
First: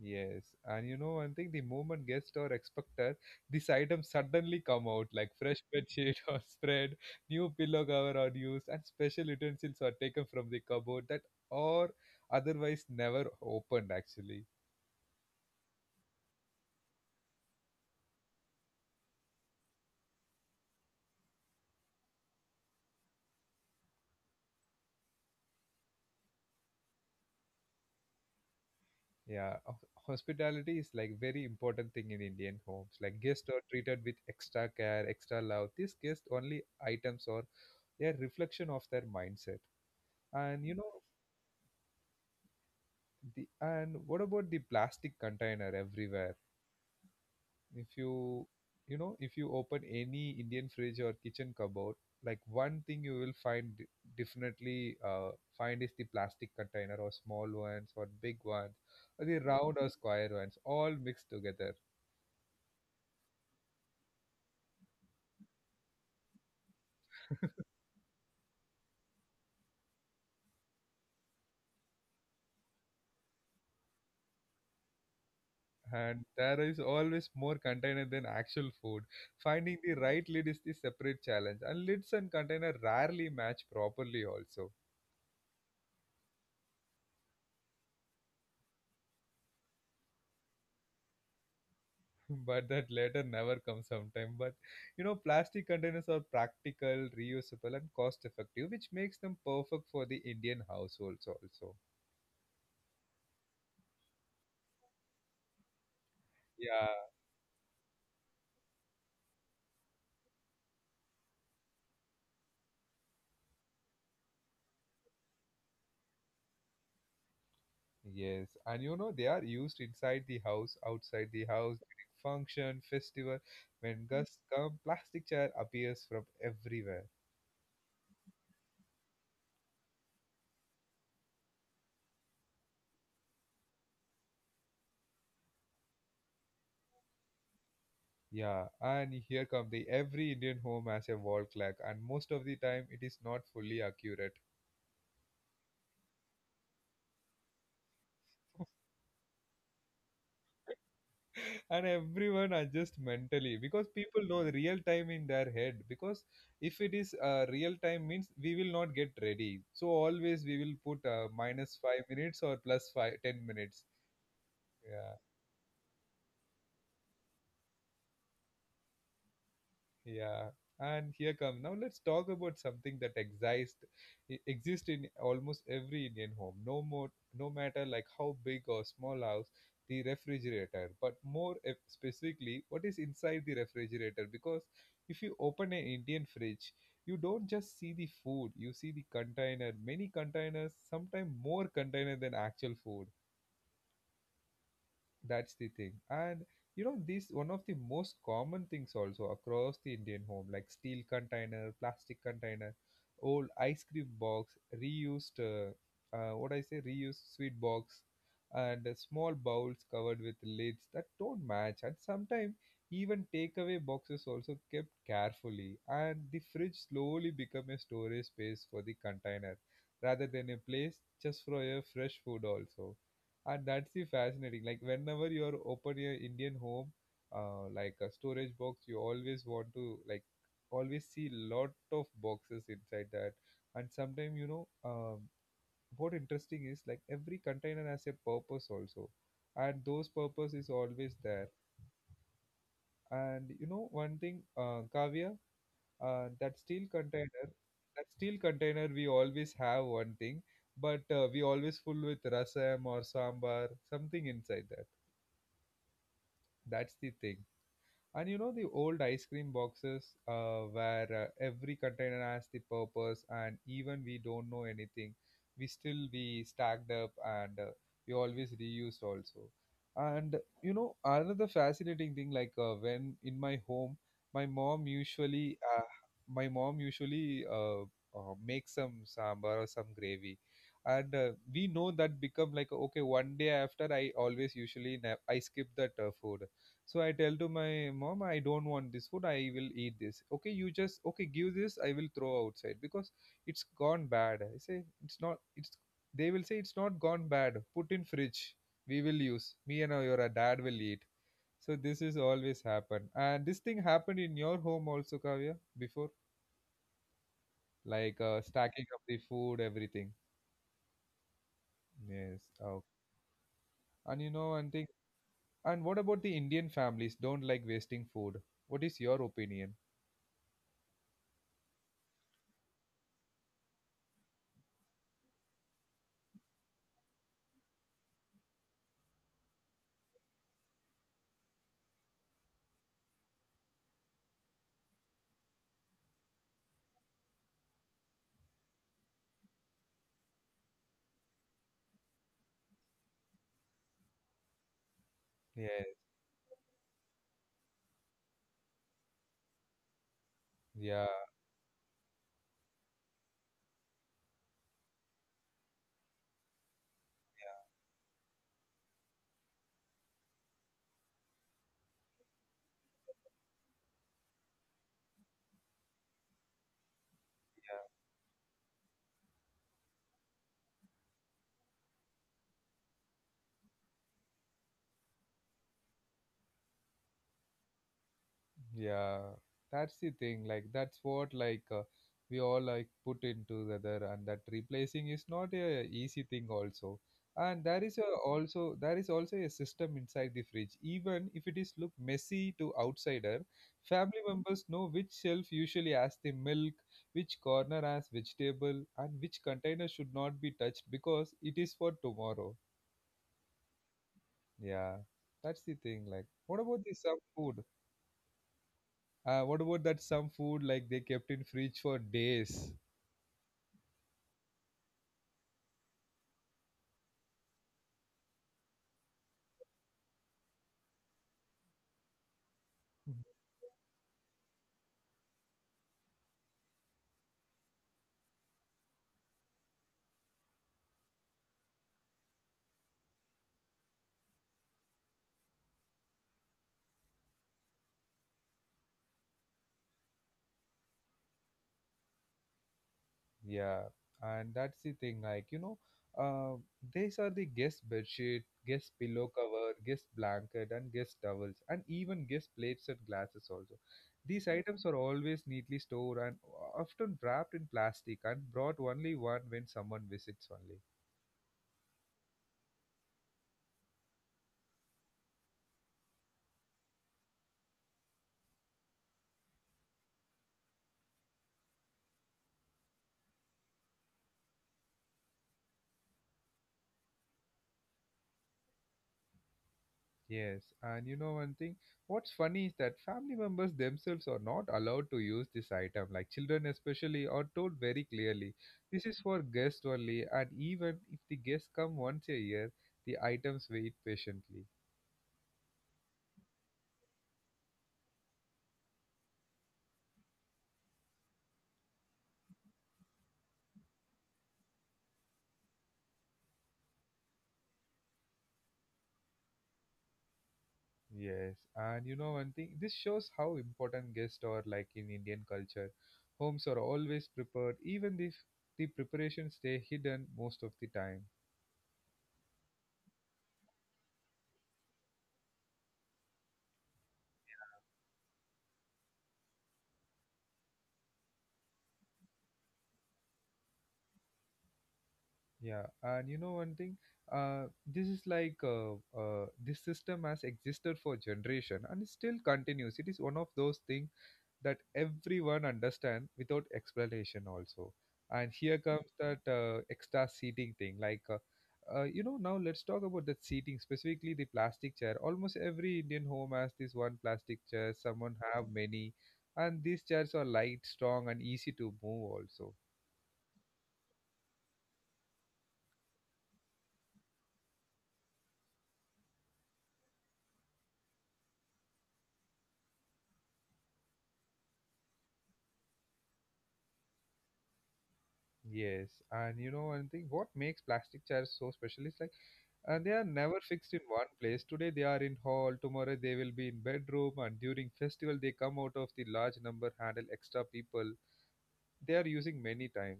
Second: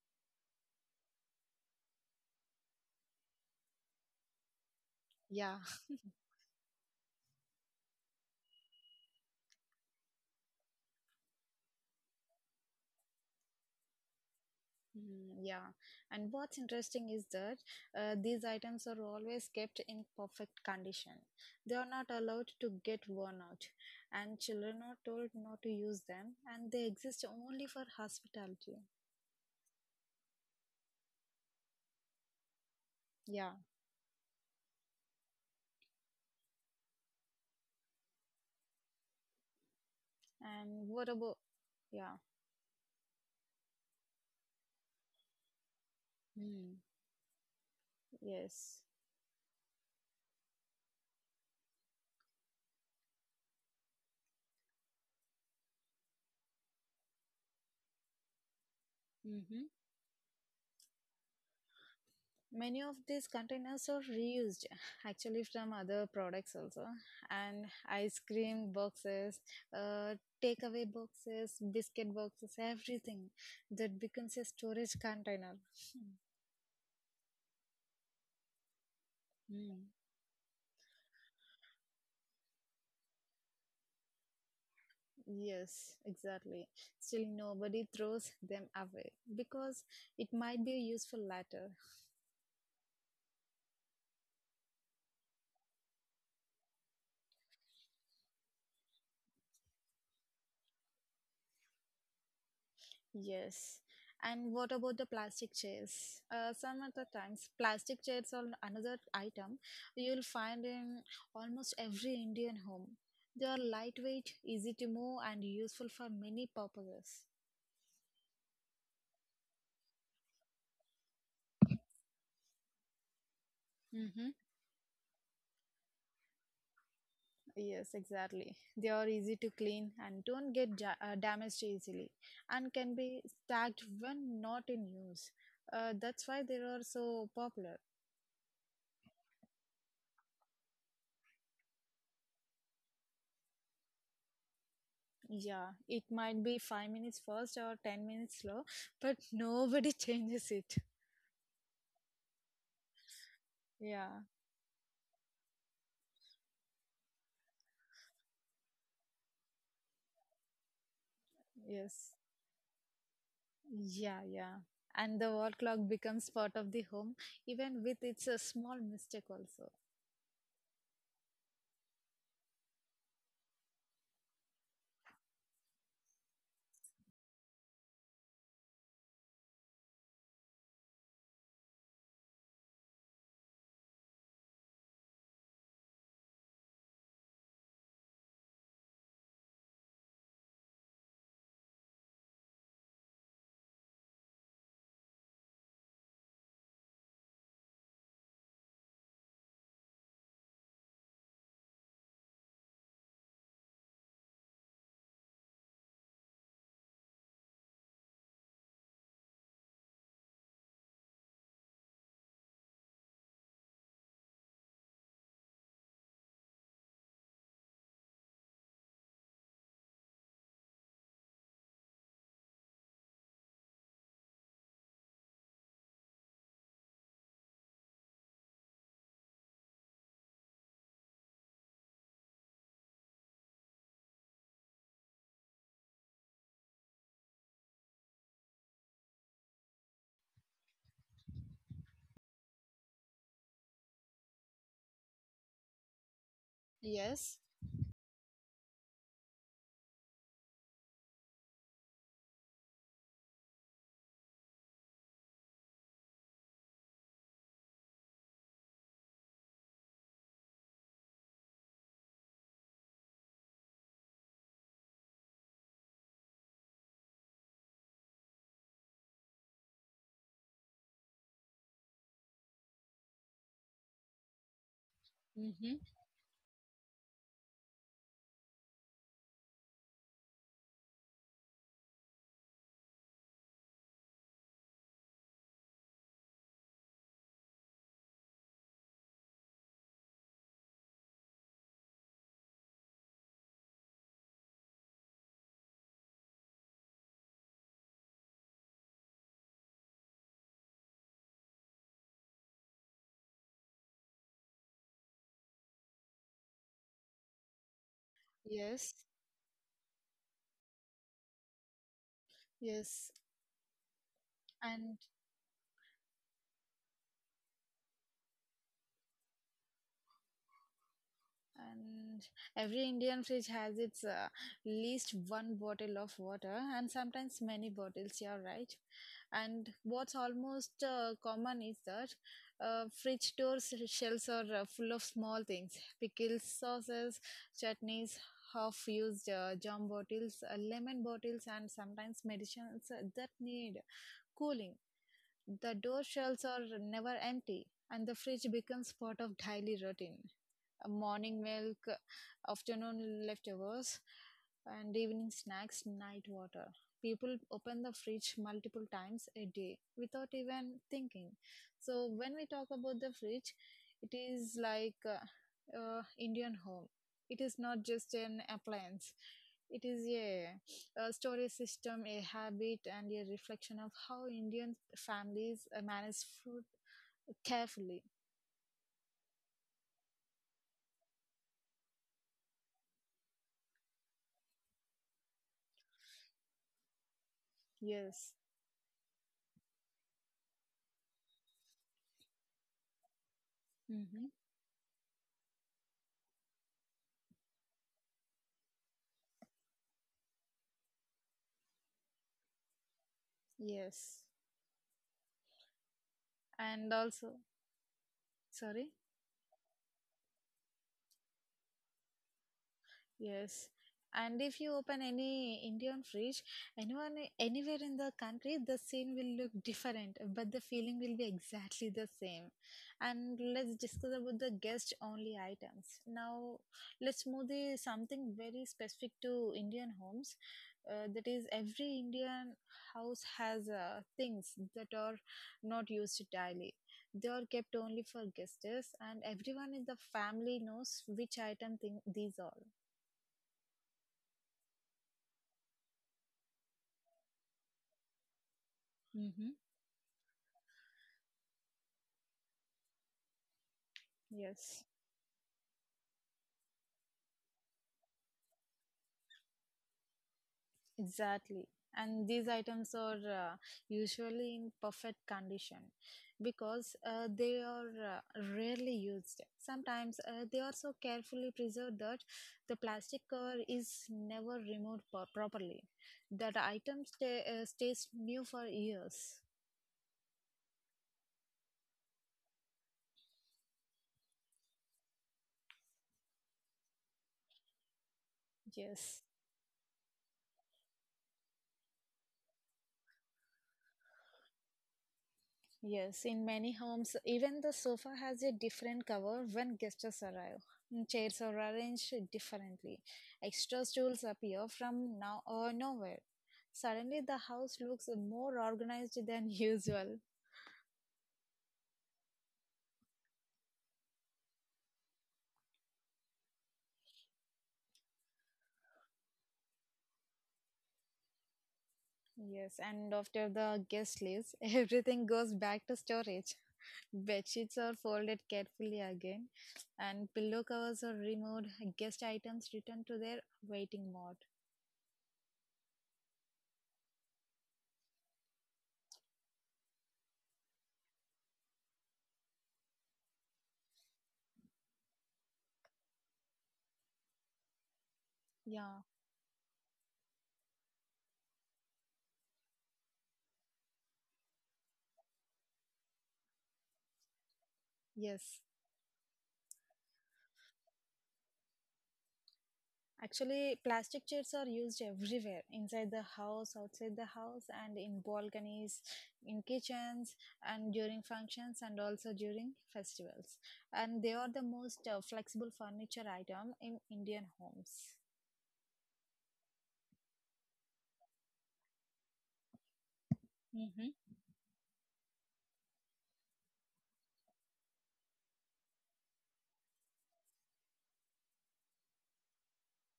Speaker 1: Yes, and you know, I think the moment guest or expected, these items suddenly come out, like
Speaker 2: Yeah,
Speaker 1: fresh bed sheet or spread, new pillow cover are used, and special utensils are taken from the cupboard that are otherwise never opened. Actually,
Speaker 2: mm, yeah. And what's interesting is that these items are always kept in perfect condition. They are not allowed to get worn out, and children are told not to use them, and they exist only for hospitality.
Speaker 1: yeah, hospitality is like very important thing in Indian homes. Like guests
Speaker 2: Yeah.
Speaker 1: are treated with extra care, extra love. These guest only items are a reflection of their mindset, and you
Speaker 2: And
Speaker 1: know.
Speaker 2: what about? Yeah.
Speaker 1: And what about the plastic container everywhere?
Speaker 2: Mm.
Speaker 1: if you
Speaker 2: Yes.
Speaker 1: if you open any Indian fridge or kitchen cupboard, like one thing you will definitely find is the plastic container, or small ones or big ones, or the
Speaker 2: Mm-hmm.
Speaker 1: round or square ones, all mixed together.
Speaker 2: Many of these containers are reused actually from other products also, and ice cream boxes, uh, takeaway boxes, biscuit boxes, everything that becomes a storage container. Hmm.
Speaker 1: And there is always more container than actual food. Finding
Speaker 2: Mm.
Speaker 1: the right lid is the separate challenge, and lids and container rarely match properly also.
Speaker 2: Yes, exactly. Still, nobody throws them away because it might be useful later.
Speaker 1: But that later never comes sometime. But you know, plastic containers are practical, reusable, and cost effective, which makes them perfect for the Indian households also.
Speaker 2: Yes. And what about the plastic chairs? Some of
Speaker 1: Yeah.
Speaker 2: the times, plastic chairs are another item you'll find in almost every Indian home. They are lightweight, easy to move, and useful for many purposes.
Speaker 1: Yes, and you know they are used inside the house, outside the house, during function, festival. When
Speaker 2: Mm-hmm.
Speaker 1: guests come, plastic chair appears from everywhere.
Speaker 2: Yes, exactly. They are easy to clean and don't get damaged easily and can be stacked when not in use. That's why they are so popular.
Speaker 1: Yeah, and here come the every Indian home has a wall clock, and most of the time it is not fully accurate.
Speaker 2: Yeah, it might be 5 minutes fast or 10 minutes slow, but nobody changes it.
Speaker 1: And everyone adjust mentally, because
Speaker 2: Yeah,
Speaker 1: people know the real time in their head, because if it is real time means we will not get ready, so always we will put minus 5
Speaker 2: yes.
Speaker 1: minutes or plus 5, 10 minutes.
Speaker 2: Yeah, yeah.
Speaker 1: Yeah.
Speaker 2: And the wall clock becomes part of the home, even with its a small mistake also.
Speaker 1: Yeah, and here come now. Let's talk about something that exists in almost every Indian home. No more, no matter like how big or small house, the refrigerator. But more specifically, what is inside the refrigerator? Because if you open an Indian fridge, you don't just see the food. You see the container. Many containers, sometimes more container than actual food. That's the thing. And you know this one of the most common things also across the Indian home, like steel container, plastic container, old ice cream box, reused what I say reused sweet box, and small bowls covered with lids that don't match, and sometimes even takeaway boxes also kept carefully. And the fridge slowly become a storage space for the container, rather than a place just for your fresh food also. And that's the fascinating, like whenever you are open your Indian home, like a storage box, you always want to, like, always see lot of boxes inside that. And sometimes you know, what interesting is like every container has a purpose also. And those purpose is always there. And you know one thing, Kavya, that steel
Speaker 2: Yes.
Speaker 1: container, that steel container, we always have one thing, but we always full with rasam or sambar, something inside that. That's the thing. And you know the old ice cream boxes, where every container has the purpose, and even we don't know anything, we still we stacked up and we always reused also. And you know another fascinating thing, like when in my home, my mom usually
Speaker 2: Mm-hmm.
Speaker 1: uh, my mom usually makes some sambar or some gravy, and we know that become like okay one day after I always usually na- I skip that food. So I tell to my mom, I don't want this food. I will eat this. Okay, you just okay give this. I will throw outside, because it's gone bad. I say it's not. It's They will say it's not gone bad. Put in fridge. We will use. Me and your dad will eat. So this is always happen. And this thing happened in your home also, Kavya, before, like stacking
Speaker 2: Yes.
Speaker 1: up the food, everything. Yes. Oh,
Speaker 2: Yes.
Speaker 1: and you know one thing.
Speaker 2: And
Speaker 1: And what about the Indian families? Don't like wasting food. What is your opinion?
Speaker 2: and every Indian fridge has its least one bottle of water and sometimes many bottles, yeah, right. And what's almost common is that fridge door shelves are full of small things, pickles, sauces, chutneys, half used jam bottles, lemon bottles, and sometimes medicines that need cooling. The
Speaker 1: Yeah.
Speaker 2: door shelves are never empty, and the fridge becomes part of daily routine.
Speaker 1: Yeah.
Speaker 2: Morning milk, afternoon leftovers, and evening snacks, night water. People open the fridge multiple times a day without even thinking. So, when we talk about the fridge, it is like Indian home. It is not just an appliance. It is a storage system, a habit, and a reflection of how Indian families manage food carefully.
Speaker 1: Yeah, that's the thing. Like that's what, like, we all like put into together, and that replacing is not a easy thing also. And
Speaker 2: Yes.
Speaker 1: there is also a system inside the fridge. Even if it is look messy to outsider, family
Speaker 2: Hmm.
Speaker 1: members know which shelf usually has the milk, which corner has vegetable, and which container should not be touched because it is for tomorrow.
Speaker 2: Yes.
Speaker 1: Yeah, that's the thing. Like, what about
Speaker 2: And
Speaker 1: the some
Speaker 2: also,
Speaker 1: food?
Speaker 2: sorry.
Speaker 1: What about that some food, like they kept in fridge for days?
Speaker 2: Yes. And if you open any Indian fridge, anyone anywhere in the country, the scene will look different, but the feeling will be exactly the same.
Speaker 1: Mhm.
Speaker 2: And let's discuss about the guest only items. Now, let's move the something very specific to Indian homes. That is, every Indian house has things that are not used daily. They are kept only for guests, and everyone in the family knows which item thing these are.
Speaker 1: Yeah, and that's the thing. Like you know, uh, these are the guest bedsheet, guest pillow
Speaker 2: Mm-hmm.
Speaker 1: cover, guest blanket, and guest towels, and even guest plates and glasses also. These
Speaker 2: Yes,
Speaker 1: items are always neatly stored and often wrapped in plastic and brought only one when someone visits only.
Speaker 2: exactly. And these items are usually in perfect condition because they are uh, rarely used. Sometimes they are so carefully preserved that the plastic cover is never removed properly. That item stays new for years.
Speaker 1: Yes, and you know one thing, what's funny is that family members themselves are not allowed to use this item. Like children, especially, are told very clearly this is
Speaker 2: Yes.
Speaker 1: for guests only, and even if the guests come once a year, the items wait patiently.
Speaker 2: Yes, in many homes, even the sofa has a different cover when guests arrive. Mm, chairs are arranged differently. Extra stools appear from now or nowhere. Suddenly, the house looks more organized than usual.
Speaker 1: Yes, and you know one thing, this shows how important guests are like in Indian culture. Homes are always prepared, even if the preparations stay hidden most of the time.
Speaker 2: Yes, and after the guest leaves, everything goes back to storage. Bed sheets are folded carefully again, and pillow covers are removed. Guest items return to their waiting mode.
Speaker 1: Yeah, and you know one thing, uh, this is like this system has existed for generation and it still continues. It is one of those things that everyone understand without explanation also. And here
Speaker 2: Yeah,
Speaker 1: comes that extra seating thing. Like, you know, now let's talk about that seating specifically the plastic chair. Almost every Indian home has this one plastic chair. Someone have
Speaker 2: yes.
Speaker 1: many, and these chairs are light, strong, and easy to move also.
Speaker 2: Actually, plastic chairs are used everywhere inside the house, outside the house, and in balconies, in kitchens, and during functions, and also during festivals. And they are the most flexible furniture item in Indian homes.
Speaker 1: Yes, and you know, one thing. What makes plastic chairs so special is like they are never fixed in
Speaker 2: Mhm.
Speaker 1: one place. Today they are in hall, tomorrow they will be in bedroom, and during festival they come out of the large number, handle extra people. They are using many times.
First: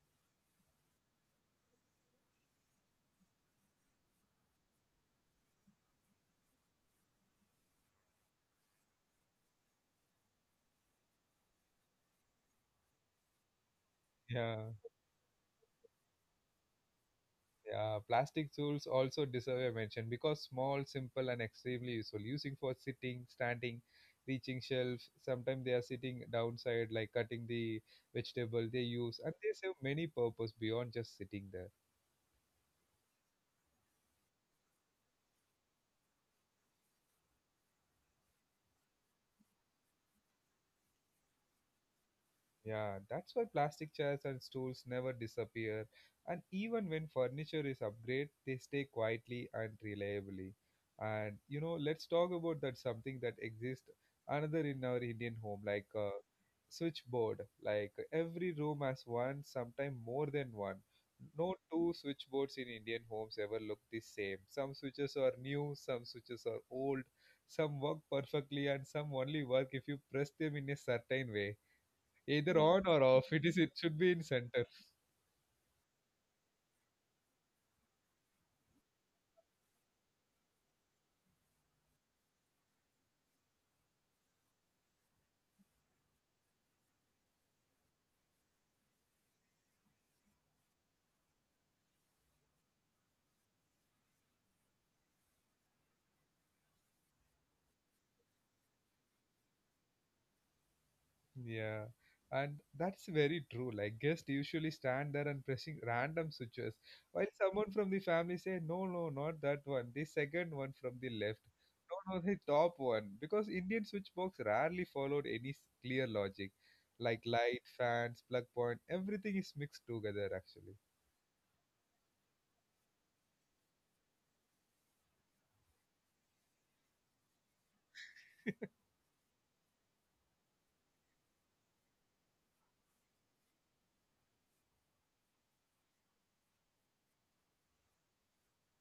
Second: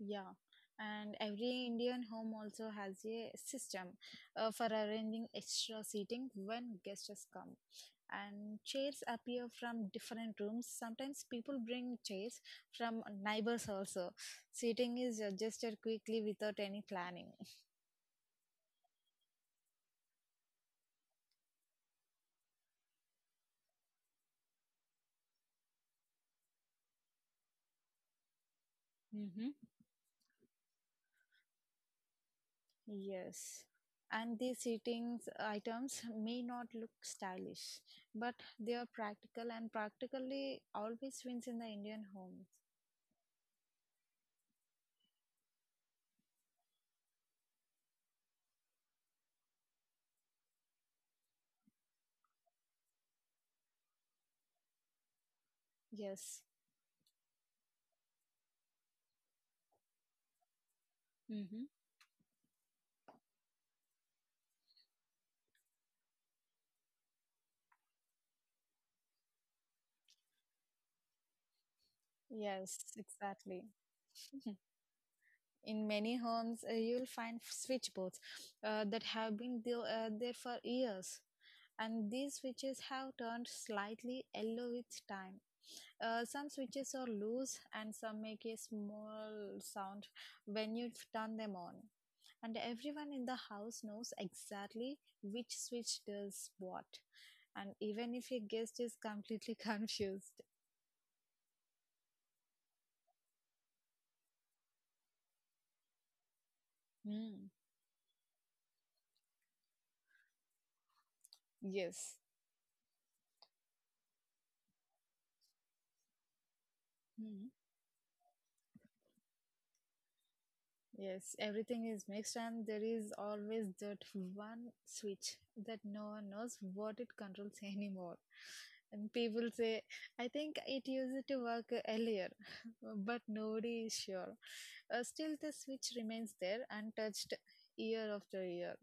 Speaker 2: Yeah, and every Indian home also has a system for arranging extra seating when guests come. And chairs appear from different rooms. Sometimes people bring chairs from neighbors also.
Speaker 1: Yeah,
Speaker 2: Seating is adjusted quickly without any planning.
Speaker 1: yeah. Plastic stools also deserve a mention because small, simple, and extremely useful. Using for sitting, standing, reaching shelf. Sometimes they are sitting downside, like cutting the vegetable they use, and they
Speaker 2: Mm-hmm.
Speaker 1: serve many purpose beyond just sitting there.
Speaker 2: Yes. And these seating items may not look stylish, but they are practical, and practically always wins in the Indian homes.
Speaker 1: Yeah, that's why plastic chairs and stools never disappear, and even when furniture is upgraded, they stay quietly and reliably. And you know, let's talk about that something that exists another in our Indian home, like
Speaker 2: Yes.
Speaker 1: switchboard. Like every room has one, sometimes more than one. No two switchboards in Indian homes ever look the same. Some switches are new, some switches are old, some work perfectly, and some only work if you press them in a certain way, either
Speaker 2: Yes,
Speaker 1: on or off it is
Speaker 2: exactly.
Speaker 1: it should be in
Speaker 2: Mhm.
Speaker 1: center.
Speaker 2: In many homes, you'll find switchboards that have been there for years, and these switches have turned slightly yellow with time. Some switches are loose, and some make a small sound when you turn them on. And everyone in the house knows exactly which switch does what, and even if a guest is completely confused.
Speaker 1: Yeah, and that's very true, like guests usually stand there and pressing random switches while
Speaker 2: Mm,
Speaker 1: someone from the family say no, no, not that one, the second one from the left, no,
Speaker 2: yes.
Speaker 1: no, the top one, because Indian switchbox rarely followed any clear logic, like
Speaker 2: Hmm.
Speaker 1: light fans plug point everything is mixed together actually.
Speaker 2: Yes, everything is mixed, and there is always that one switch that no one knows what it controls anymore. And people say, I think it used to work earlier, but nobody is sure. Still, the switch remains there untouched year after year.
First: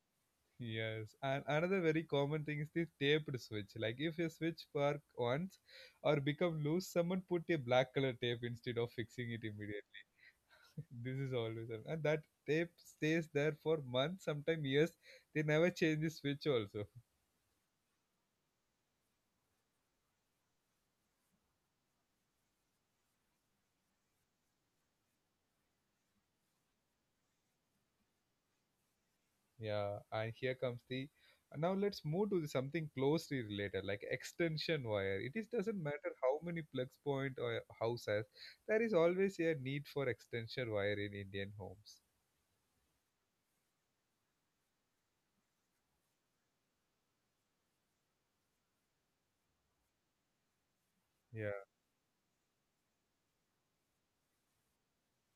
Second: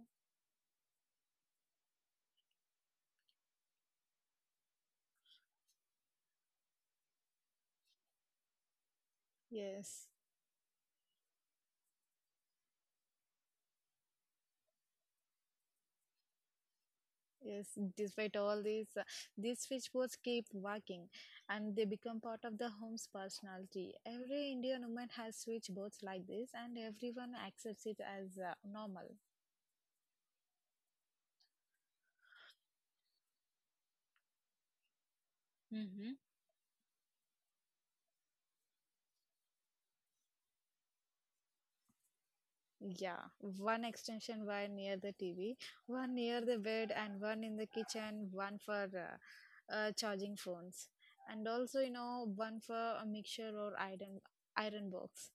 Speaker 1: Yes, and another very common thing is the taped switch. Like if your switch work once or become loose, someone put a black color tape instead of fixing it immediately.
Speaker 2: Yes.
Speaker 1: This is always and that tape stays there for months, sometimes years. They never change the switch also.
Speaker 2: Yes, despite all these switchboards keep working, and they become part of the home's personality. Every Indian woman has switchboards like this, and everyone accepts it as normal.
Speaker 1: Yeah, and here comes the now let's move to the something closely related like extension wire. It is doesn't matter
Speaker 2: Mm-hmm.
Speaker 1: how many plugs point or house has, there is always a need for extension wire in Indian homes.
Speaker 2: Yeah, one extension wire near the TV, one near the bed, and one in the kitchen, one for charging phones, and
Speaker 1: Yeah.
Speaker 2: also, you know, one for a mixer or iron box.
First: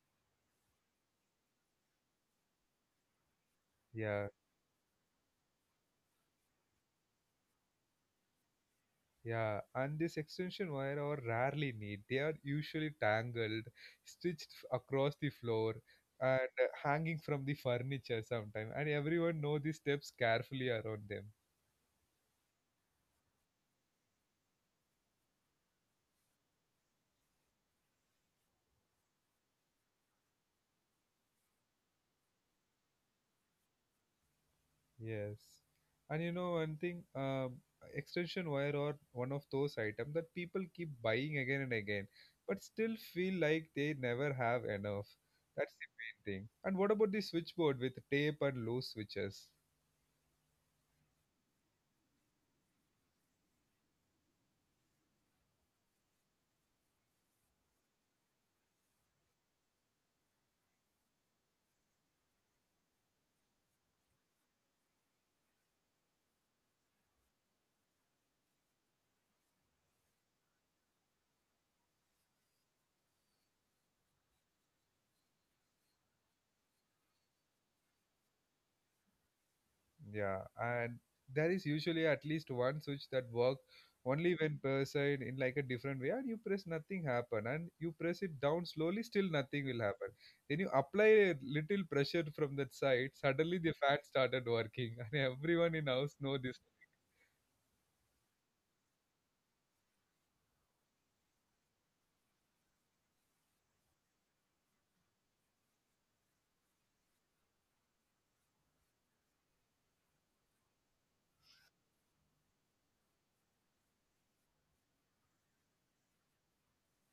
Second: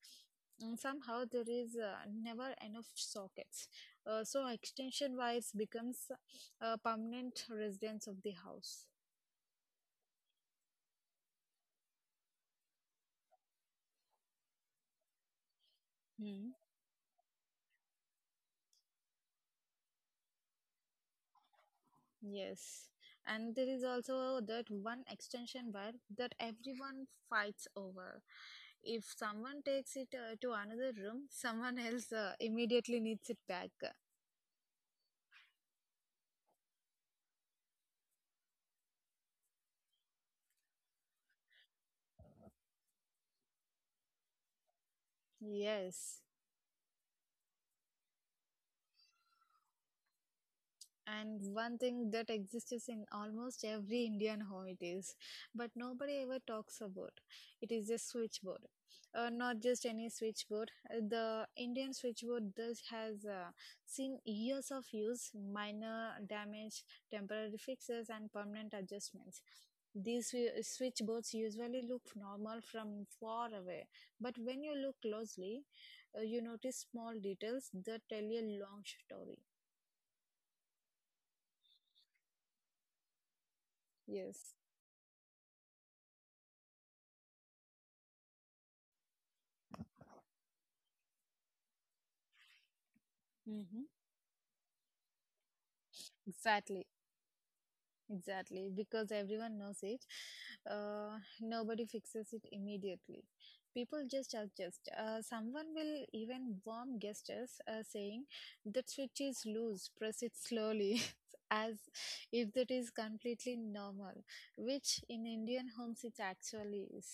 Speaker 2: And somehow there is never enough sockets,
Speaker 1: Yeah,
Speaker 2: so extension wires becomes a permanent residence of the house.
Speaker 1: yeah, and this extension wire are rarely neat. They are usually tangled, across the floor, and
Speaker 2: Hmm.
Speaker 1: hanging from the furniture sometimes. And everyone know the steps carefully around them.
Speaker 2: Yes, and there is also that one extension wire that everyone fights over. If someone takes it to another room, someone else immediately needs it back.
Speaker 1: Yes, and you know one thing, extension wire are one of those items that people keep buying again and again, but still feel like they never have enough. That's the
Speaker 2: Yes.
Speaker 1: main thing. And what about the switchboard with tape and loose switches?
Speaker 2: And one thing that exists in almost every Indian home it is, but nobody ever talks about. It is a switchboard, not just any switchboard. The Indian switchboard does has seen years of use, minor damage, temporary fixes, and permanent adjustments. These switchboards usually look normal from far away, but when you look closely, you notice small details that tell a long story.
Speaker 1: Yeah, and there is usually at least one switch that work only
Speaker 2: Yes.
Speaker 1: when pressed in like a different way, and you press nothing happen, and you press it down slowly, still nothing will happen. Then you apply a little pressure from that side, suddenly the
Speaker 2: Mm-hmm.
Speaker 1: fan started working, and everyone in house know this.
Speaker 2: Exactly, exactly. Because everyone knows it, nobody fixes it immediately. People just adjust. Someone will even warm gestures saying that switch is loose, press it slowly, as if that is completely normal, which in Indian homes it actually is.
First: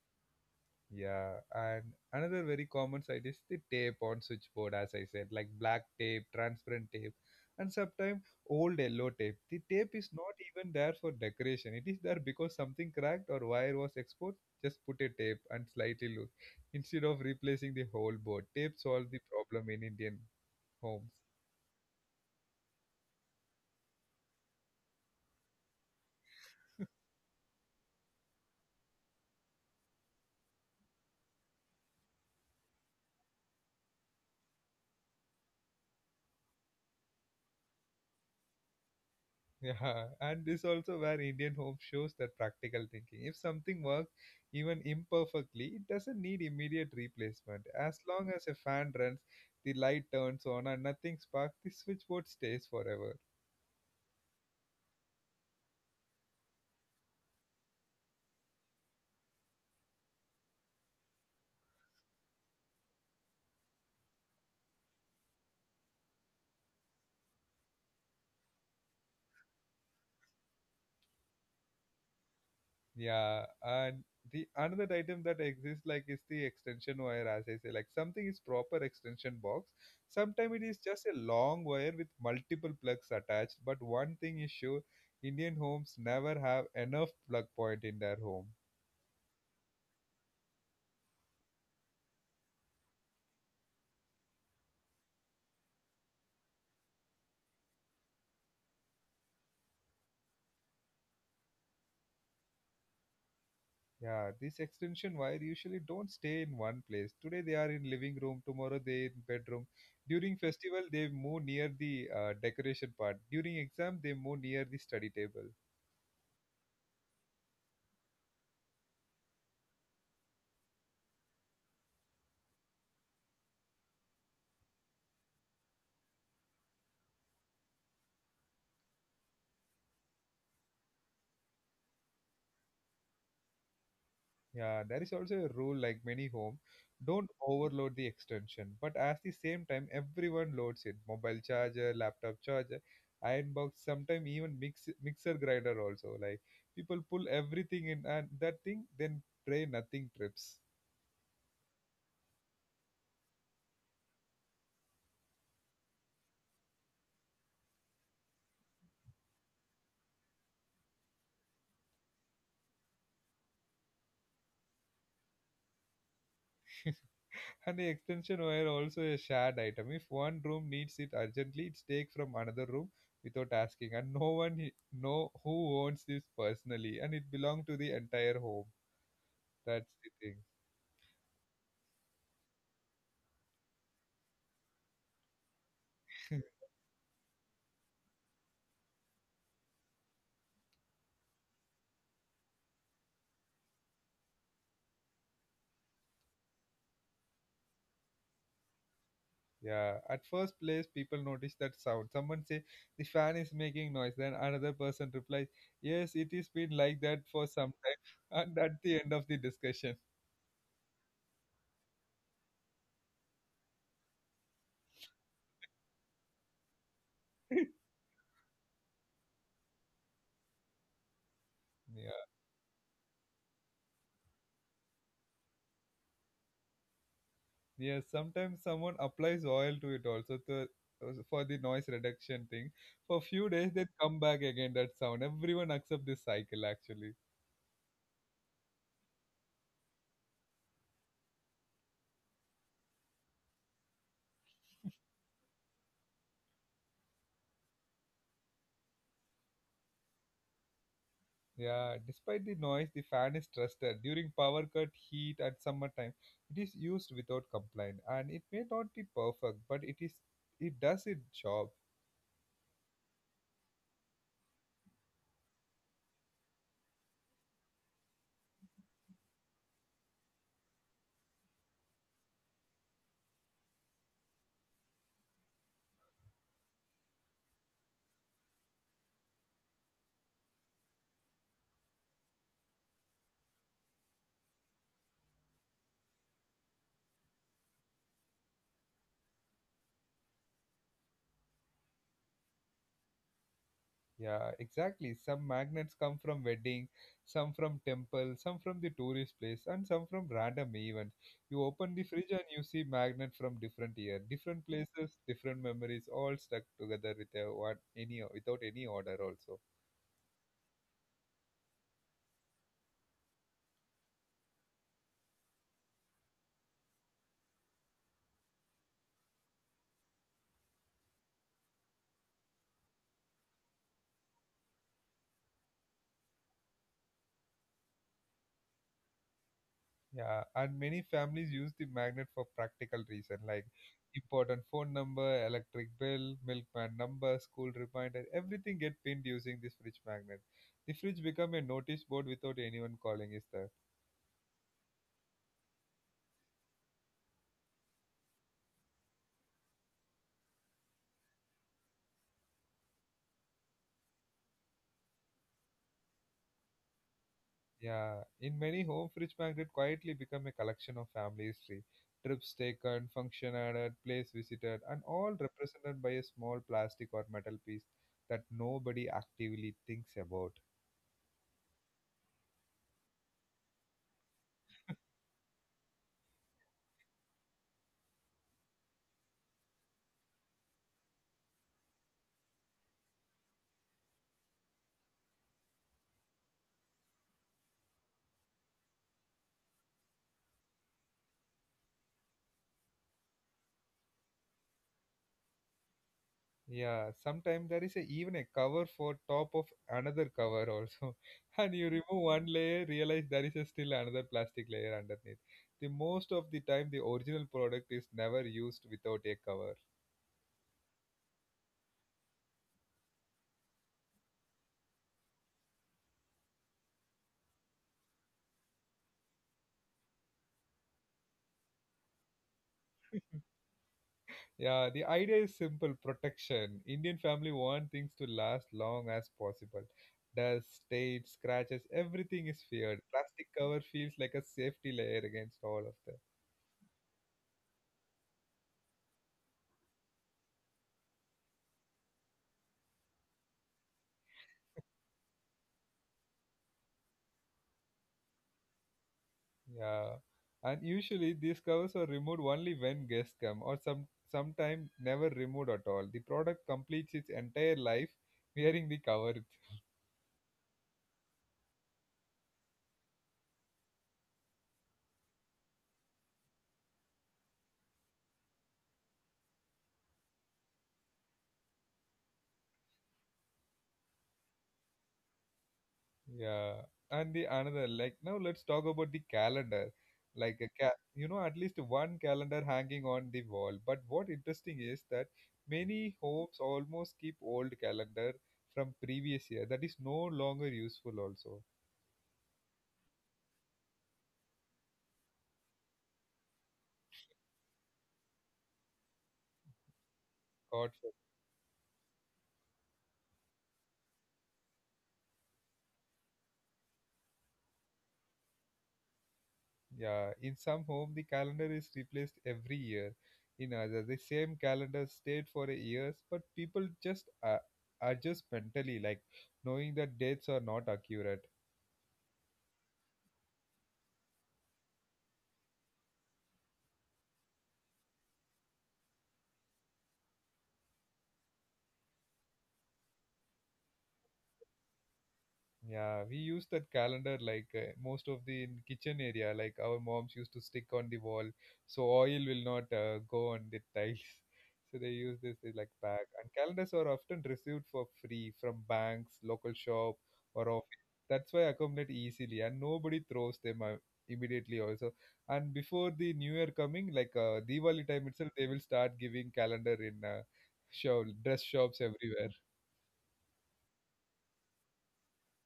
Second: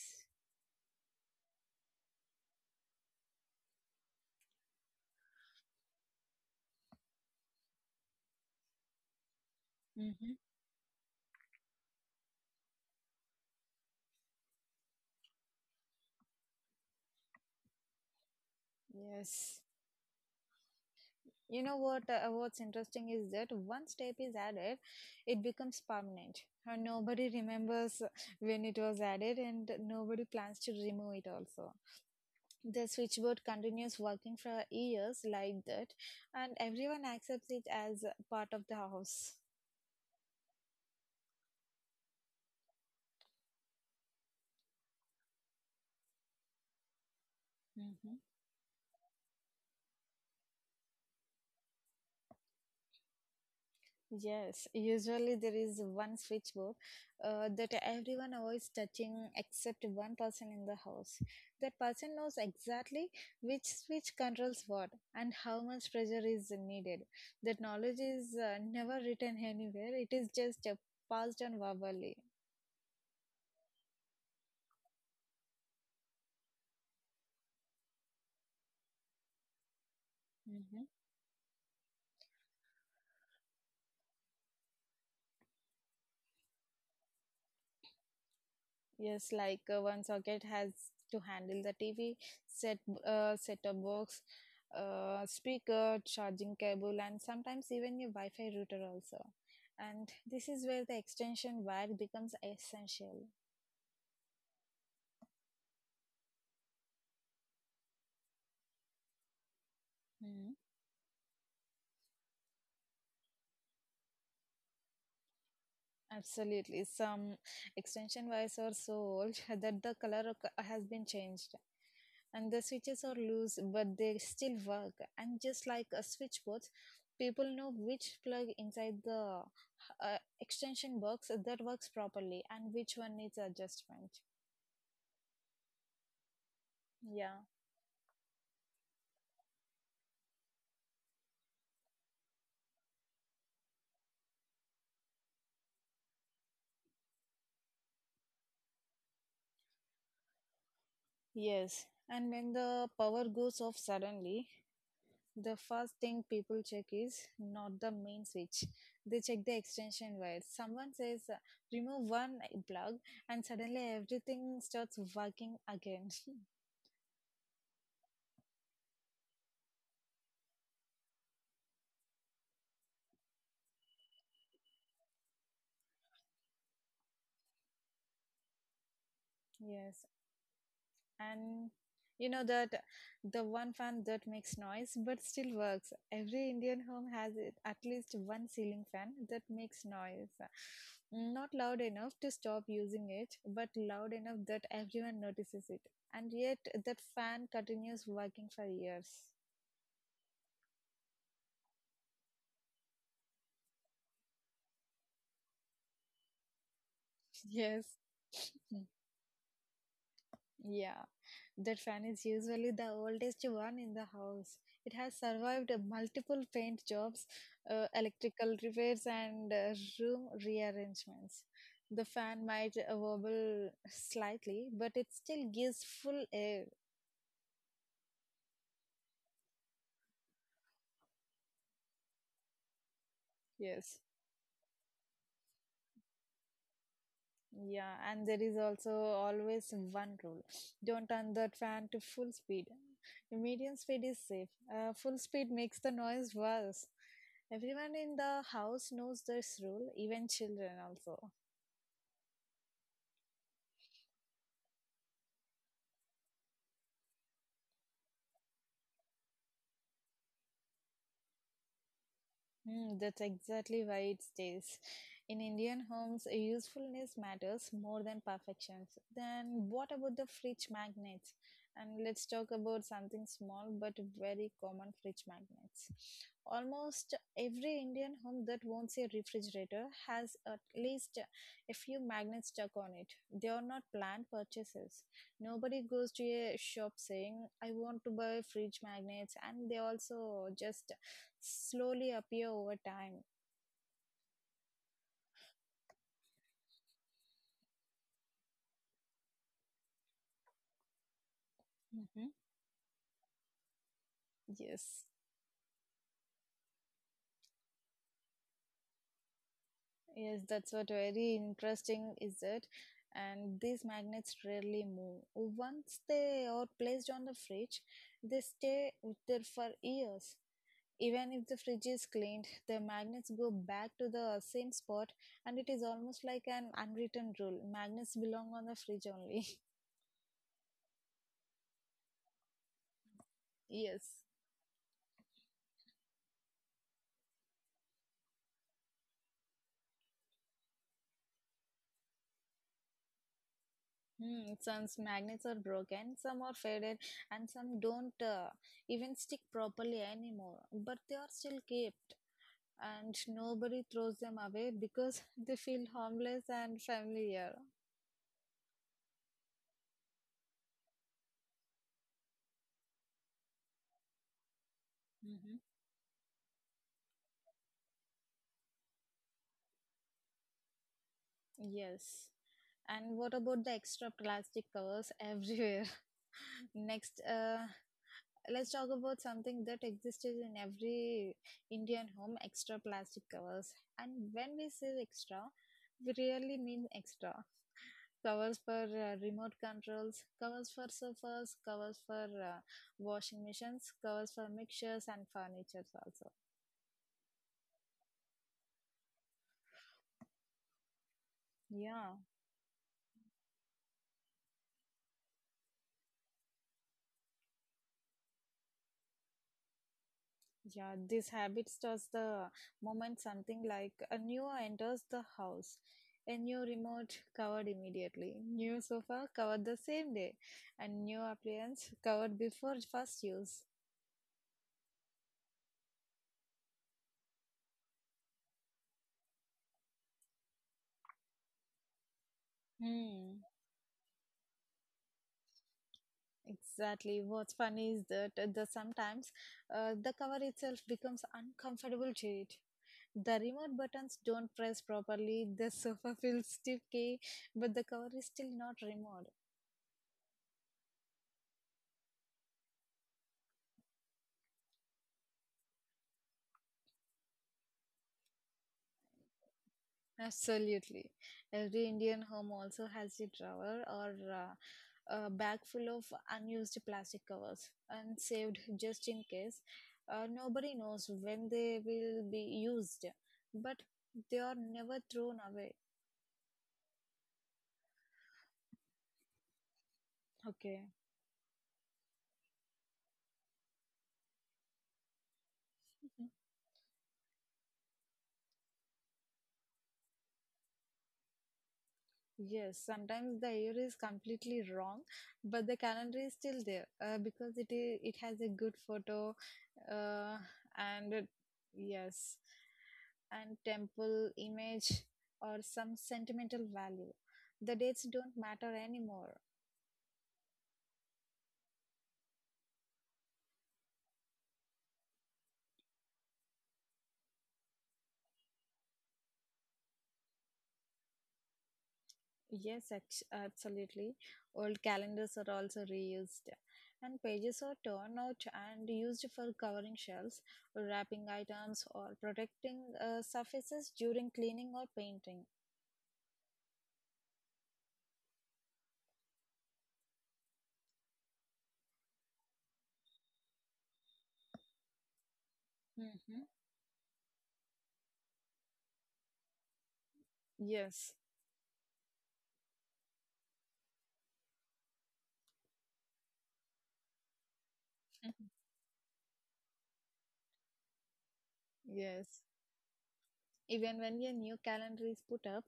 Speaker 1: Yeah, and another very common side is the tape on switchboard, as I said, like black tape, transparent tape, and sometimes old yellow tape. The tape is
Speaker 2: Hmm.
Speaker 1: not even there for decoration. It is there because something cracked or wire was exposed. Just put a tape and slightly loose instead of replacing the whole board. Tape solved the
Speaker 2: Yes.
Speaker 1: problem in Indian homes.
Speaker 2: You know what? What's interesting is that one step is added, it becomes permanent. And nobody remembers when it was added, and nobody plans to remove it. Also, the switchboard continues working for years like that, and everyone accepts it as part of the house.
Speaker 1: Yeah, and this also where Indian home shows that practical thinking. If something works, even imperfectly, it doesn't need immediate replacement. As
Speaker 2: Mhm.
Speaker 1: long as a fan runs, the light turns on, and nothing sparks, the switchboard stays forever.
Speaker 2: Yes, usually there is one switchboard that everyone avoids touching except one person in the house. That person knows exactly which switch controls what and how much pressure is needed. That knowledge is never written anywhere, it is just passed on verbally.
Speaker 1: Yeah, and the another item that exists like is the extension wire, as I say, like something is proper extension box. Sometimes it is
Speaker 2: Mm-hmm.
Speaker 1: just a long wire with multiple plugs attached. But one thing is sure, Indian homes never have enough plug point in their home.
Speaker 2: Yes, like one socket has to handle the TV, set set-top box, speaker, charging cable, and sometimes even your Wi-Fi router also. And this is where the extension wire becomes essential.
Speaker 1: Yeah, this extension wire usually don't stay in one place. Today they are in living room, tomorrow they in bedroom. During
Speaker 2: Hmm.
Speaker 1: festival they move near the decoration part. During exam they move near the study table.
Speaker 2: Absolutely. Some extension wires are so old that the color has been changed and the switches are loose, but they still work. And just like a switchboard, people know which plug inside the extension box that works properly and which one needs adjustment.
Speaker 1: Yeah, there is also a rule like many home, don't
Speaker 2: Yeah.
Speaker 1: overload the extension. But at the same time, everyone loads it. Mobile charger, laptop charger, iron box, sometimes even mixer grinder also. Like people pull everything in and that thing, then pray nothing trips.
Speaker 2: Yes. And when the power goes off suddenly, the first thing people check is not the main switch. They check the extension wires. Someone says, remove one plug, and suddenly everything starts working again.
Speaker 1: And the extension wire also a shared item. If one room needs it urgently, it's take from another room without asking, and no one know who owns this personally, and it belongs to the entire home. That's the
Speaker 2: Yes.
Speaker 1: thing.
Speaker 2: And you know that the one fan that makes noise but still works, every Indian home has at least one ceiling fan that makes noise, not loud enough to stop using it, but loud enough that everyone notices it, and yet that fan continues working for years.
Speaker 1: Yeah. At first place, people notice that sound. Someone say the fan is making noise. Then another person replies, "Yes, it is been like that for some
Speaker 2: Yes.
Speaker 1: time." And at
Speaker 2: Hmm.
Speaker 1: the end of the discussion,
Speaker 2: Yeah. That fan is usually the oldest one in the house. It has survived multiple paint jobs, electrical repairs, and room rearrangements. The
Speaker 1: yeah.
Speaker 2: fan might wobble slightly, but it still gives full air.
Speaker 1: Yes, sometimes someone applies oil to it also to, for the noise reduction thing. For few days, they
Speaker 2: Yes.
Speaker 1: come back again that sound. Everyone accept this cycle actually.
Speaker 2: Yeah, and there is also always one rule, don't turn the fan to full speed. Medium speed is safe, full speed makes the noise worse. Everyone in the house knows this rule, even children also.
Speaker 1: Yeah, despite the noise, the fan is trusted. During power cut, heat at summertime, it is used without complaint, and it may not be perfect, but it is it does its job.
Speaker 2: Mm, that's exactly why it stays. In Indian homes, usefulness matters more than perfections. Then, what about the fridge magnets? And let's talk about something small but very common, fridge magnets. Almost every Indian home that won't say refrigerator has at least a few magnets stuck on it. They are not planned purchases. Nobody goes to a shop saying, I want to buy fridge magnets, and they also just slowly appear over time.
Speaker 1: Yeah, exactly. Some magnets come from wedding, some from temple, some from the tourist place, and some from random events. You open the
Speaker 2: Hmm.
Speaker 1: fridge and you see magnet from different year, different
Speaker 2: Yes,
Speaker 1: places, different memories, all stuck together with a what any without any order also.
Speaker 2: yes, that's what very interesting is it. And these magnets rarely move. Once they are placed on the fridge, they stay with there for years. Even if the fridge is cleaned, the magnets go back to the same spot, and it is almost like an unwritten rule. Magnets belong on the fridge only.
Speaker 1: Yeah, and many families use the magnet for practical reason like
Speaker 2: Yes.
Speaker 1: important phone number, electric bill, milkman number, school reminder. Everything get pinned using this fridge magnet. The fridge become a notice board without anyone calling is there.
Speaker 2: Hmm, some magnets are broken, some are faded, and some don't even stick properly anymore. But they are still kept, and nobody throws them away because they feel harmless and familiar.
Speaker 1: Yeah, in many home fridge magnet quietly become a collection of family history, trips taken, function added, place visited, and all
Speaker 2: Mhm.
Speaker 1: represented by a small plastic or metal piece that nobody actively thinks about.
Speaker 2: Yes. And what about the extra plastic covers everywhere? Next, let's talk about something that existed in every Indian home, extra plastic covers. And when we say extra, we really mean extra. Covers for remote controls, covers for sofas, covers for washing machines, covers for mixtures and furnitures also.
Speaker 1: Yeah, sometimes there is a, even a cover for top of another cover also, and you remove
Speaker 2: Yeah.
Speaker 1: one layer, realize there is a still another plastic layer underneath. The most of the time, the original product is never used without a cover.
Speaker 2: Yeah, these habits does the moment something like a new enters the house, a new remote covered immediately, new sofa covered the same day, and new appliance covered before first use.
Speaker 1: Yeah, the idea is simple protection. Indian family want things to last long as possible. Dust, stains, scratches, everything is feared.
Speaker 2: Hmm.
Speaker 1: Plastic cover feels like a safety layer against all of them.
Speaker 2: Exactly. What's funny is that the sometimes the cover itself becomes uncomfortable to it. The remote buttons don't press properly. The sofa feels sticky, but the cover is still not removed.
Speaker 1: Yeah. And usually these covers are removed only when guests come or sometime never removed at all. The product completes its entire life wearing the cover.
Speaker 2: Absolutely. Every Indian home also has a drawer or a bag full of unused plastic covers and saved just in case. Nobody knows when they will be used, but they are never thrown away.
Speaker 1: Yeah, and the another like now let's talk about the calendar. Like a
Speaker 2: Okay.
Speaker 1: ca you know, at least one calendar hanging on the wall. But what interesting is that many homes almost keep old calendar from previous year that is no longer useful also.
Speaker 2: Yes, sometimes the year is completely wrong, but the calendar is still there because it has a good photo, uh,
Speaker 1: God,
Speaker 2: and it- yes, and temple image or some sentimental value. The dates don't matter anymore.
Speaker 1: yeah. In some home, the calendar is replaced every year. In others, the same calendar stayed for years, but people just adjust mentally, like knowing that dates are not accurate.
Speaker 2: Yes, absolutely. Old calendars are also reused, and pages are torn out and used for covering shelves, wrapping items, or protecting surfaces during cleaning or painting.
Speaker 1: Yeah, we use that calendar like most of the in kitchen area. Like our moms used to stick on the wall, so oil will not go on the tiles. So they use this like pack.
Speaker 2: Hmm.
Speaker 1: And calendars are often received for free from banks, local shop, or office.
Speaker 2: Yes,
Speaker 1: That's why accumulate easily, and nobody throws them out immediately also. And before the new year coming, like Diwali time itself, they will start giving calendar in show dress shops
Speaker 2: yes.
Speaker 1: everywhere.
Speaker 2: Even when a new calendar is put up,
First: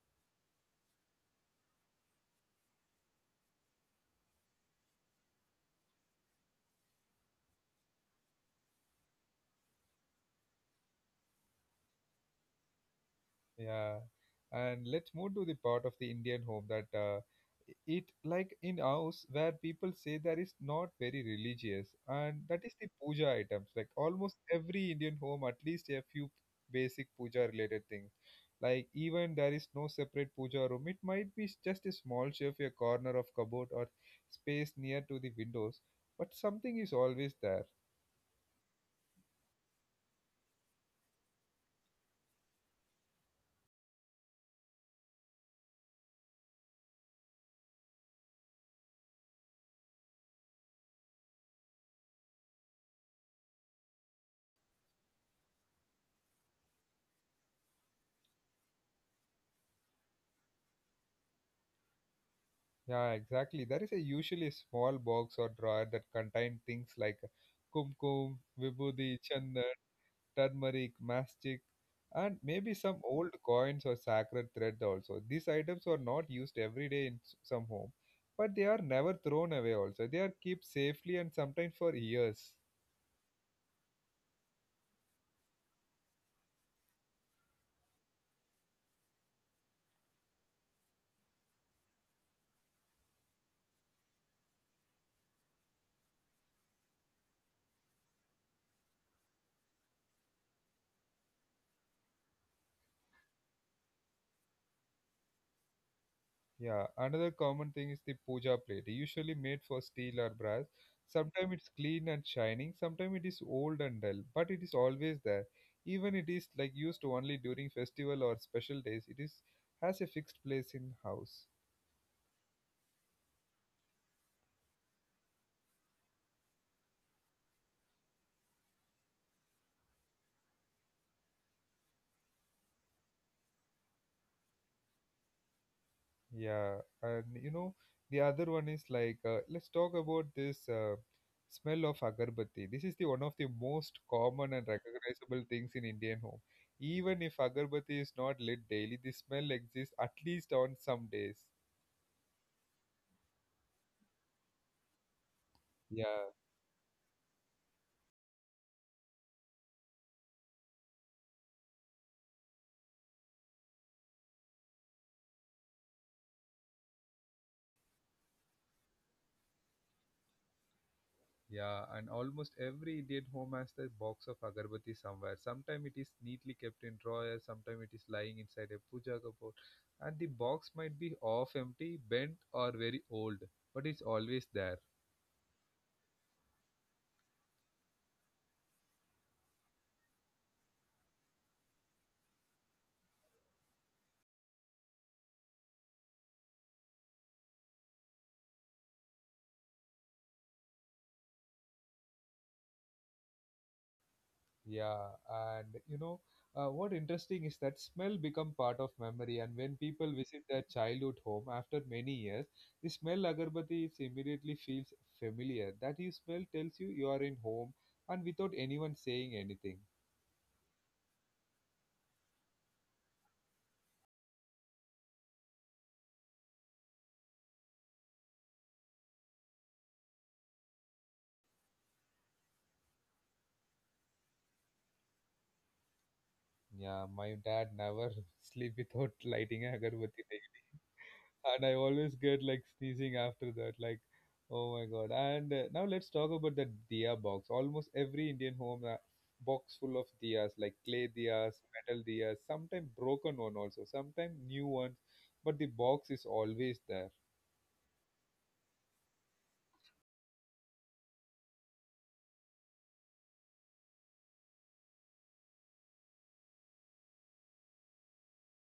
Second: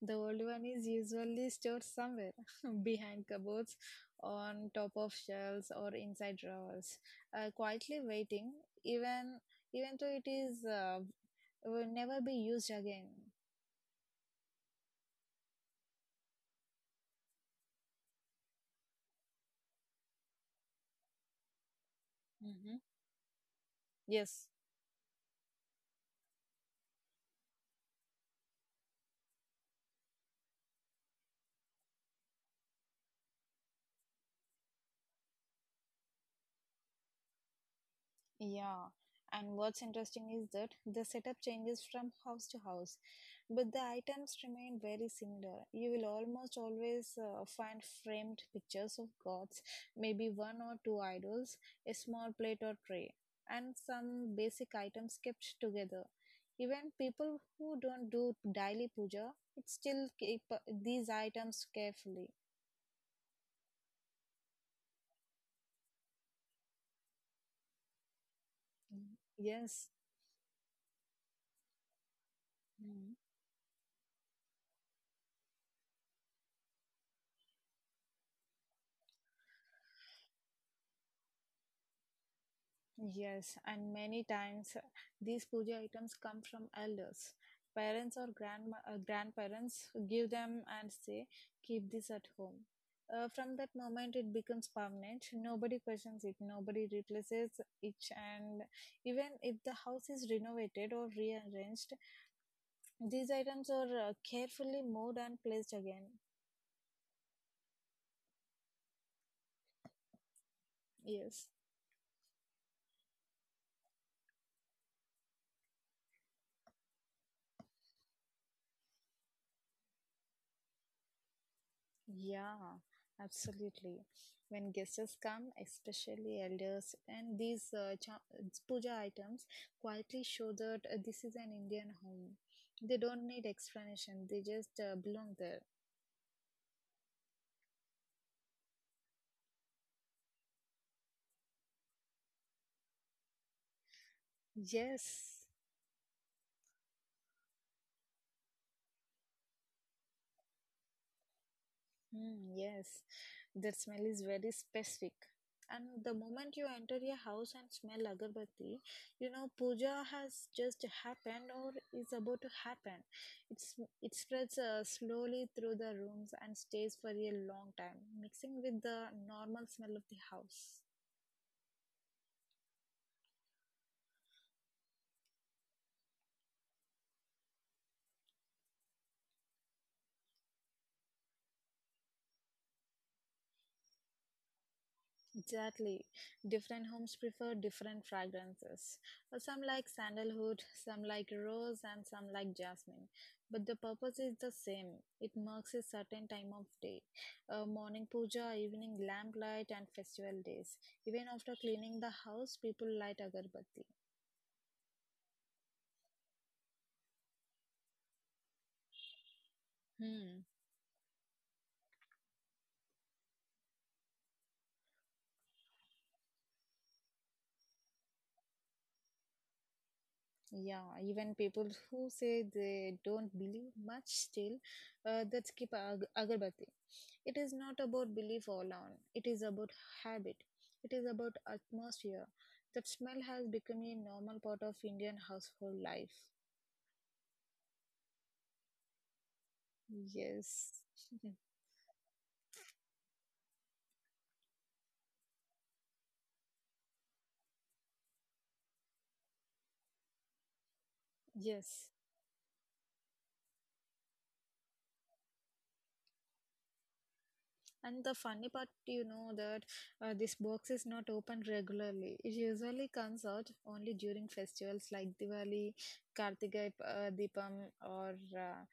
Speaker 2: the old one is usually stored somewhere behind cupboards, on top of shelves, or inside drawers, quietly waiting, even even though it is will never be used again.
Speaker 1: Yeah, and let's move to the part of the Indian home that it like in house where people say that is not very religious, and that is
Speaker 2: Mhm.
Speaker 1: the puja items. Like almost
Speaker 2: Yes.
Speaker 1: every Indian home, at least a few basic puja related things. Like even there is no separate puja room, it might be just a small shelf, a corner of cupboard, or space near to the windows, but something is always there.
Speaker 2: Yeah, and what's interesting is that the setup changes from house to house, but the items remain very similar. You will almost always find framed pictures of gods, maybe one or two idols, a small plate or tray, and some basic items kept together. Even people who don't do daily puja, it still keep these items carefully.
Speaker 1: Yeah, exactly. There is a usually small box or drawer that contain things like kumkum,
Speaker 2: Mm.
Speaker 1: vibhuti, chandan,
Speaker 2: Yes.
Speaker 1: turmeric, mastic, and maybe some old coins or sacred thread also. These items are not used every day in some home, but they are never thrown away also. They are kept safely and sometimes for years.
Speaker 2: Yes, and many times these puja items come from elders. Parents or grandma, grandparents give them and say, keep this at home. From that moment, it becomes permanent. Nobody questions it, nobody replaces it. And even if the house is renovated or rearranged, these items are carefully moved and placed again.
Speaker 1: Yeah, another common thing is the puja plate, usually made for steel or brass.
Speaker 2: Yes.
Speaker 1: Sometimes it's clean and shining, sometimes it is old and dull, but it is always there. Even it is like used only during festival or special days, it is has a fixed place in house.
Speaker 2: Yeah, absolutely. When guests come, especially elders, and these puja items quietly show that this is an Indian home. They don't need explanation, they just belong there.
Speaker 1: Yeah, and you know, the other one is like, let's talk about this smell of agarbatti. This is the one of the most common and
Speaker 2: Yes.
Speaker 1: recognizable things in Indian home. Even if agarbatti is not lit daily, the smell exists at least on some days.
Speaker 2: Mm, yes, that smell is very specific. And the
Speaker 1: Yeah,
Speaker 2: moment you enter your house and smell agarbatti, you know puja has just happened or is about to happen. It's it spreads slowly through the rooms and stays for a long time, mixing with the normal smell of the house.
Speaker 1: yeah, and almost every Indian home has the box of agarbatti somewhere. Sometimes it is neatly kept in drawer, sometimes it is lying inside a puja cupboard, and the box might be half empty, bent, or very old, but it's always there.
Speaker 2: Exactly. Different homes prefer different fragrances. Some like sandalwood, some like rose, and some like jasmine. But the purpose is the same. It marks a certain time of day. Morning puja, evening lamplight, and festival days. Even after cleaning the house, people light agarbatti.
Speaker 1: Yeah, and you know, what interesting is that smell become part of memory, and when people
Speaker 2: Hmm.
Speaker 1: visit their childhood home after many years, the smell agarbatti is immediately feels familiar. That you smell tells you you are in home, and without anyone saying anything.
Speaker 2: Yeah, even people who say they don't believe much still, that's keep agarbatti. It is not about belief alone. It is about habit. It is about atmosphere. That smell has become a normal part of Indian household life.
Speaker 1: Yeah, my dad never sleep without lighting a agarbatti.
Speaker 2: Yes,
Speaker 1: And I always get like sneezing after that. Like, oh my god! And now let's talk about the diya box. Almost every Indian home box full of diyas, like clay diyas,
Speaker 2: yes.
Speaker 1: metal diyas, sometimes broken one also, sometimes new ones. But the box is always there.
Speaker 2: And the funny part, you know, that this box is not opened regularly. It usually comes out only during festivals like Diwali, Kartika Deepam, or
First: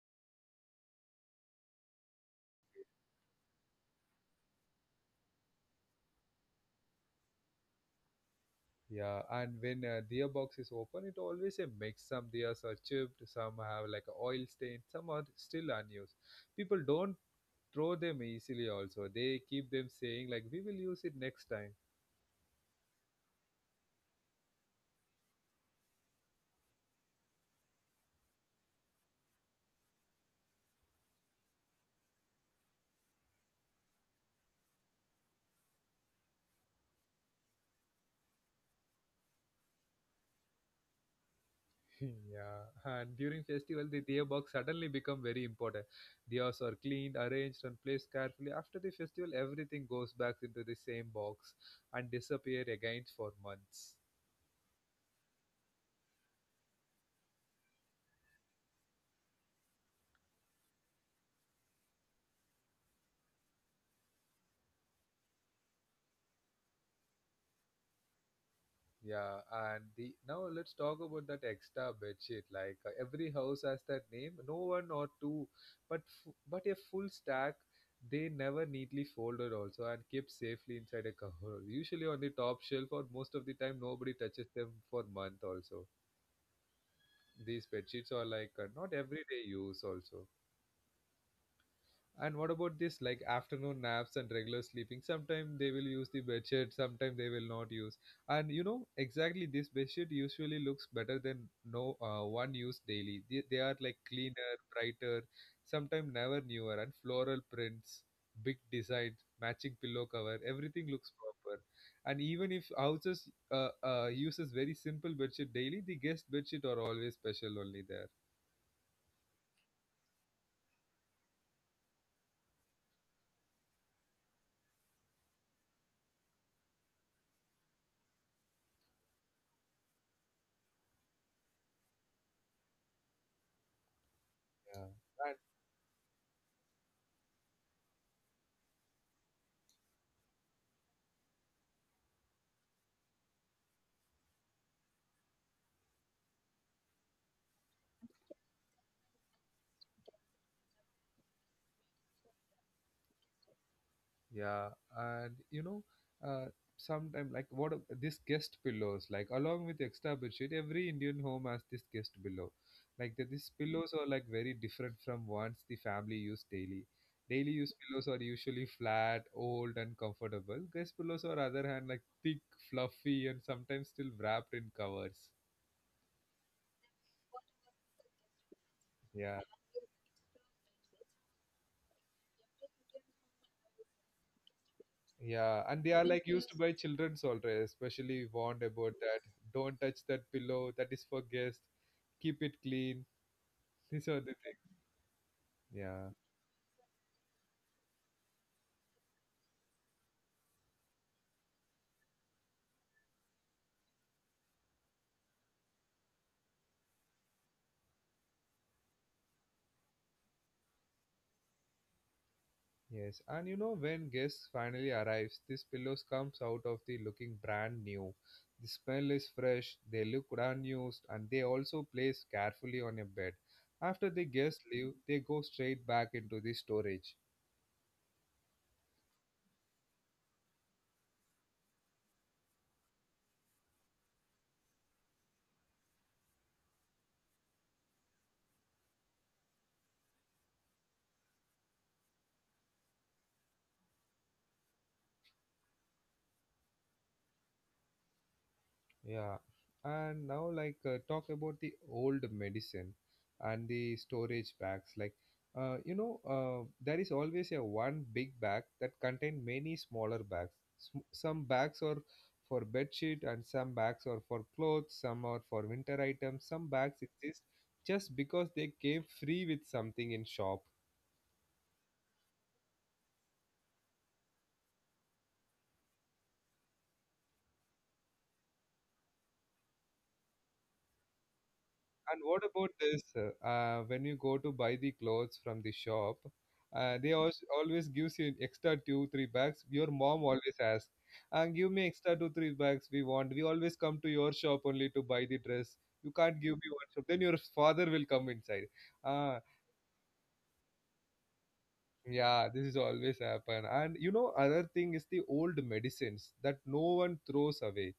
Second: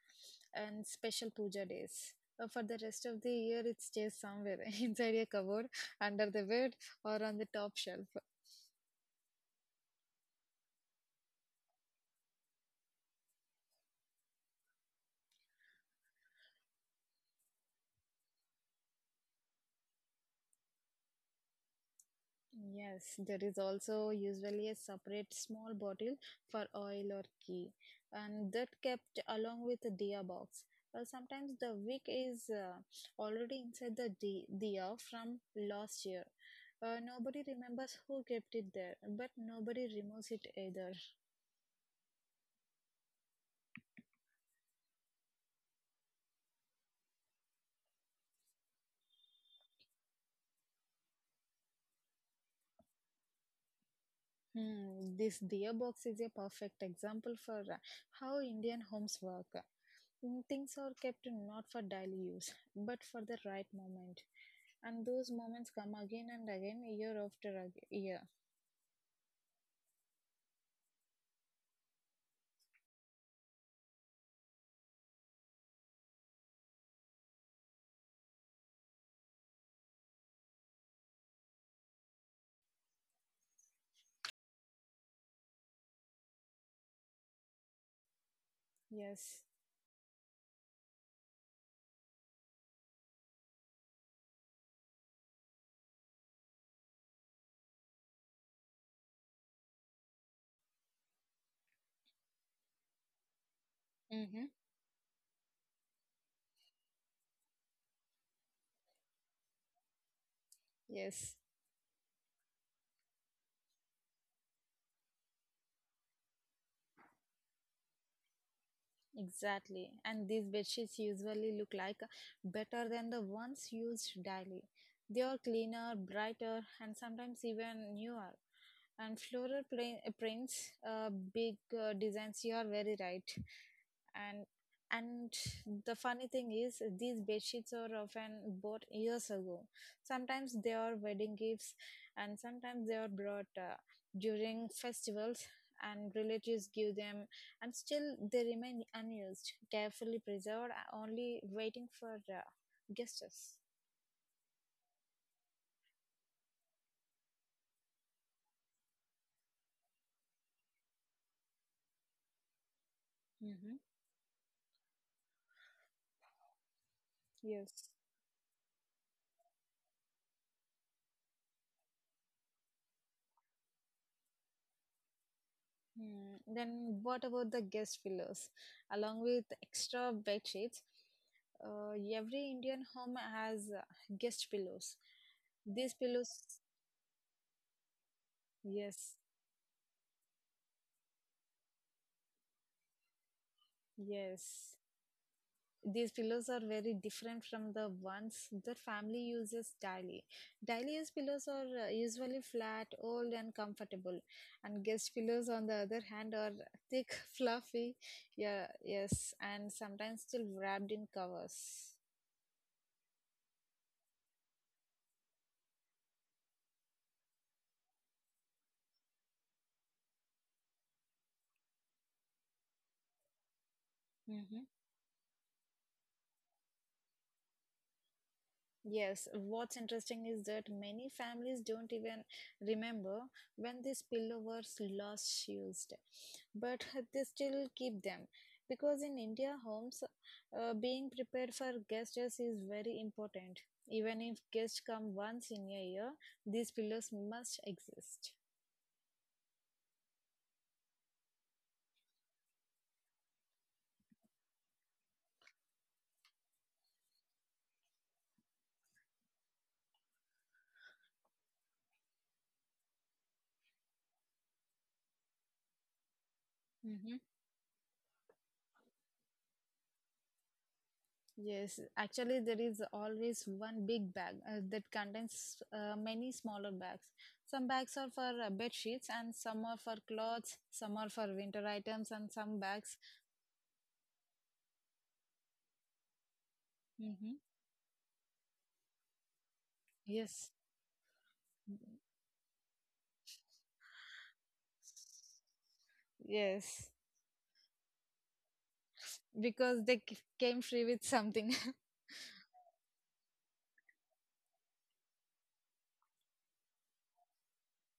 Speaker 2: and special puja days. For the rest of the year, it stays somewhere inside a cupboard, under the bed, or on the top shelf.
Speaker 1: Yeah, and when a diya box is open, it always a mix. Some diyas are chipped, some have like a oil stain, some are still unused. People don't throw them easily. Also, they keep them saying like, "We will use it next time."
Speaker 2: Yes, there is also usually a separate small bottle for oil or ghee, and that kept along with the diya box. Sometimes the wick is already inside the diya from last year. Nobody remembers who kept it there, but nobody removes it either.
Speaker 1: Yeah, and during festival, the diya box suddenly become very important. Diyas are cleaned, arranged, and placed carefully. After the festival, everything goes back into the same box and disappear again for months.
Speaker 2: Hmm, this dear box is a perfect example for how Indian homes work. Mm, things are kept not for daily use, but for the right moment. And those moments come again and again, year after year.
Speaker 1: Yeah, and the now let's talk about that extra bedsheet. Like every house has that name, no one or two, but but a full stack. They never neatly folded also and kept safely inside a cover. Usually on the top shelf, or most of the time nobody touches them for month also. These bed sheets are like not everyday
Speaker 2: Yes.
Speaker 1: use also. And what about this like afternoon naps and regular sleeping? Sometimes they will use the bed sheet, sometimes they will not use. And you know exactly this bed sheet usually looks better than no one used daily. They are like
Speaker 2: Mm-hmm.
Speaker 1: cleaner, brighter, sometimes never newer, and floral prints, big designs, matching pillow cover. Everything looks
Speaker 2: Yes.
Speaker 1: proper. And even if houses uses very simple bedsheet daily, the guest bedsheet are always special only there.
Speaker 2: Exactly. And these bedsheets usually look like better than the ones used daily. They are cleaner, brighter, and sometimes even newer. And floral prints, big designs, you are very right. And
Speaker 1: Yeah,
Speaker 2: and
Speaker 1: and
Speaker 2: the funny thing is, these bedsheets are often bought years ago. Sometimes they are wedding gifts, and sometimes they are brought during festivals, and relatives give them and still they remain unused, carefully preserved, only waiting for guests.
Speaker 1: yeah, and you know, uh, sometime like what this guest pillows like along with extra bedsheet, every Indian home has this guest pillow. Like that, these
Speaker 2: Mm-hmm.
Speaker 1: pillows are like very different from ones the family use daily. Daily use
Speaker 2: Yes.
Speaker 1: pillows are usually flat, old, and comfortable. Guest pillows, on other hand, like thick, fluffy, and sometimes still wrapped in covers.
Speaker 2: Hmm. Then what about the guest pillows, along
Speaker 1: Yeah.
Speaker 2: with extra bed sheets? Every Indian home has guest pillows.
Speaker 1: Yeah, and they
Speaker 2: These
Speaker 1: are like
Speaker 2: pillows,
Speaker 1: used because by children's already, especially warned about that.
Speaker 2: yes,
Speaker 1: Don't touch that pillow, that is for guests. Keep it clean. These are the things.
Speaker 2: yes,
Speaker 1: Yeah,
Speaker 2: these pillows are very different from the ones that family uses daily. Daily use pillows are usually flat, old, and comfortable, and guest pillows, on the other hand, are thick, fluffy, yeah, yes, and sometimes still wrapped in covers.
Speaker 1: yes. And you know, when guests finally arrives, these pillows comes out of the looking brand new. The smell is fresh, they look unused, and they also place carefully on a bed. After the
Speaker 2: Mm-hmm.
Speaker 1: guests leave, they go straight back into the storage.
Speaker 2: Yes, what's interesting is that many families don't even remember when these pillow was last used, but they still keep them because in India homes, being prepared for guests is very important. Even if guests come once in a year, these pillows must exist.
Speaker 1: Yeah, and now like talk about the old medicine and the storage bags. Like, you know, there is always a one big bag that contain many smaller bags. Some bags are for bed sheet and some bags are for clothes. Some are for winter items. Some bags
Speaker 2: Mhm.
Speaker 1: exist just because they came free with something in shop.
Speaker 2: Yes, actually, there is always one big bag that contains many smaller bags. Some bags are for bed sheets, and some are for clothes, some are for winter items,
Speaker 1: And
Speaker 2: and
Speaker 1: what
Speaker 2: some
Speaker 1: about
Speaker 2: bags.
Speaker 1: this? When you go to buy the clothes from the shop, they
Speaker 2: Mm-hmm.
Speaker 1: always always gives you extra 2 3 bags. Your mom
Speaker 2: Yes,
Speaker 1: always asks, "Give me extra 2 3 bags. We want. We always come to your shop only to buy the dress. You can't give me one
Speaker 2: yes,
Speaker 1: shop. Then your father will come inside. Ah,
Speaker 2: because they came free with something.
Speaker 1: yeah, this is always happen. And you know, other thing is the old medicines that no one throws away.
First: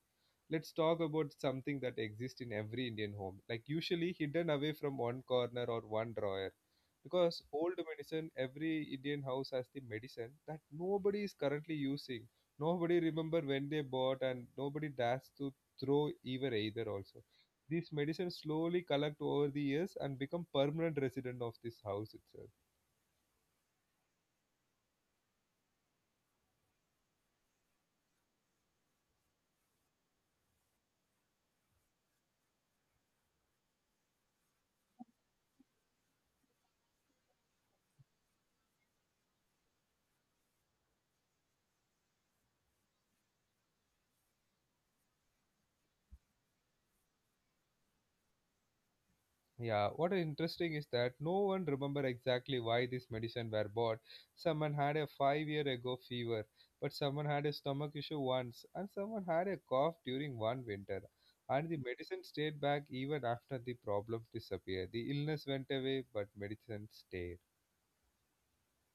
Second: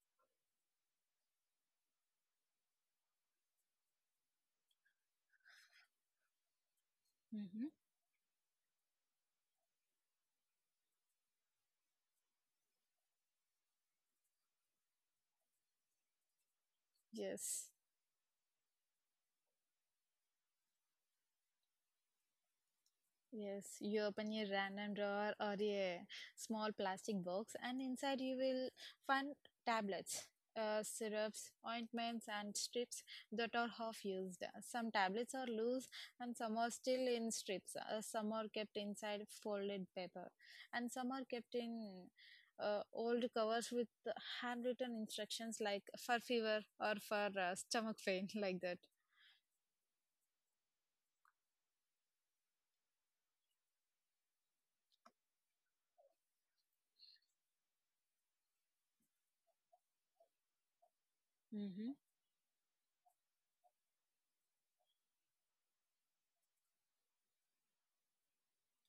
Speaker 1: Let's talk about something that exists in every Indian home, like usually hidden away from one corner or one drawer. Because
Speaker 2: Hmm.
Speaker 1: old medicine, every Indian house has the medicine that nobody is currently using. Nobody remember when they bought and nobody dares to throw either also.
Speaker 2: Yes.
Speaker 1: These medicines slowly collect over the years and become permanent resident of this house itself.
Speaker 2: Yes, you open a random drawer or a small plastic box, and inside you will find tablets, syrups, ointments, and strips that are half used. Some tablets are loose, and some are still in strips. Some are kept inside folded paper, and some are kept in old covers with handwritten instructions like for fever or for stomach pain, like that.
Speaker 1: Yeah, what is interesting is that no one remember exactly why this medicine were bought. Someone had a 5 year ago fever, but someone had a stomach issue once, and someone had a cough during one winter. And the medicine stayed back even after the problem disappeared. The illness went away, but medicine stayed.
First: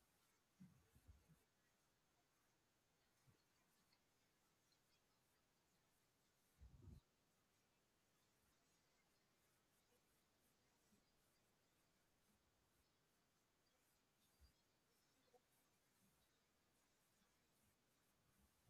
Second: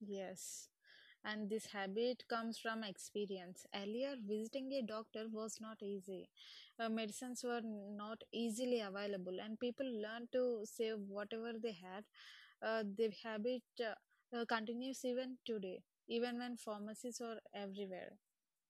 Speaker 2: Yes, and this habit comes from experience. Earlier, visiting a doctor was not easy. Medicines were not easily available, and people learned to save whatever they had. The habit continues even today, even when pharmacies are everywhere.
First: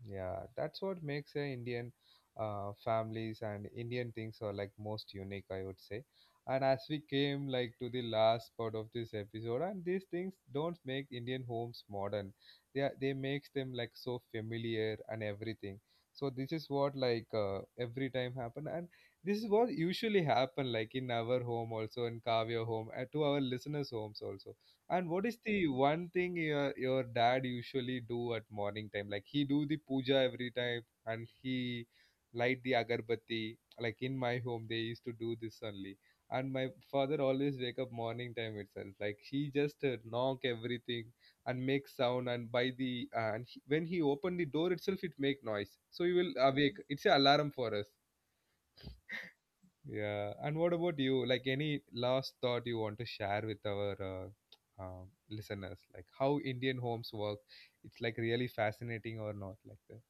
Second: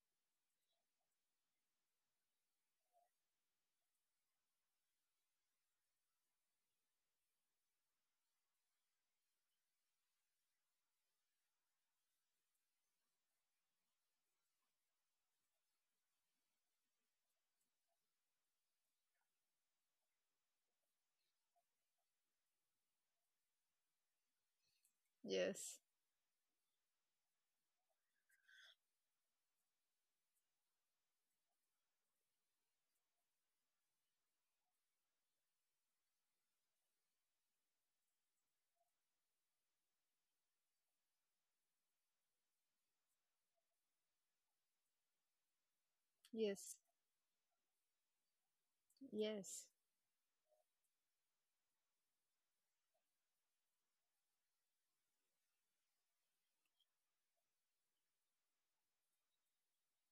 Speaker 1: Yeah, that's what makes Indian families and Indian things are like most unique, I would say. And as we came like to the last part of this episode, and these things don't make Indian homes modern. They makes them like so familiar and everything. So this is what like every time happen, and this is what usually happen like in our home also, in Kavya home, and to our listeners' homes also. And what is the
Speaker 2: Yes,
Speaker 1: one thing your dad usually do at morning time? Like he do the puja every time, and he light the agarbatti. Like in my home, they used to do this only. And my father always wake up morning time itself. Like he just knock everything and make sound. And by the and he, when he open the door itself, it make noise. So you will
Speaker 2: yes,
Speaker 1: awake. It's a alarm for us.
Speaker 2: yes,
Speaker 1: Yeah. And what about you? Like any last thought you want to share with our listeners? Like how Indian homes work? It's like really fascinating or not like that?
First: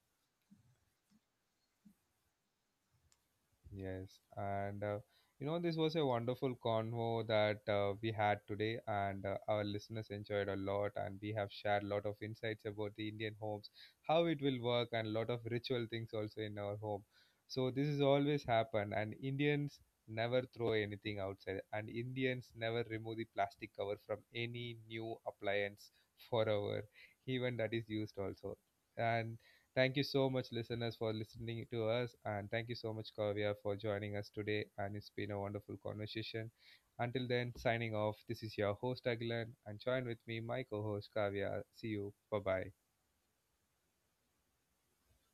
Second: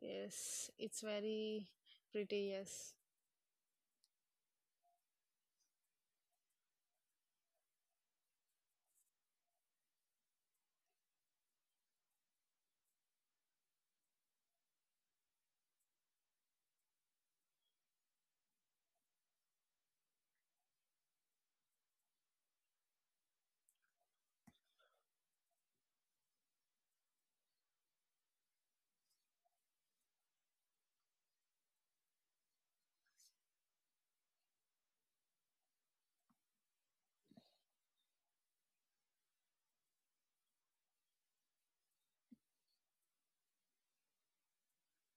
Speaker 2: yes. It's very pretty, yes.
Speaker 1: Yes, and you know, this was a wonderful convo that we had today, and our listeners enjoyed a lot, and we have shared a lot of insights about the Indian homes, how it will work, and a lot of ritual things also in our home. So this is always happen, and Indians never throw anything outside, and Indians never remove the plastic cover from any new appliance forever, even that is used also. And thank you so much, listeners, for listening to us. And thank you so much, Kavya, for joining us today. And it's been a wonderful conversation. Until then, signing off. This is your host, Agilan, and join with me, my co host, Kavya. See you. Bye bye.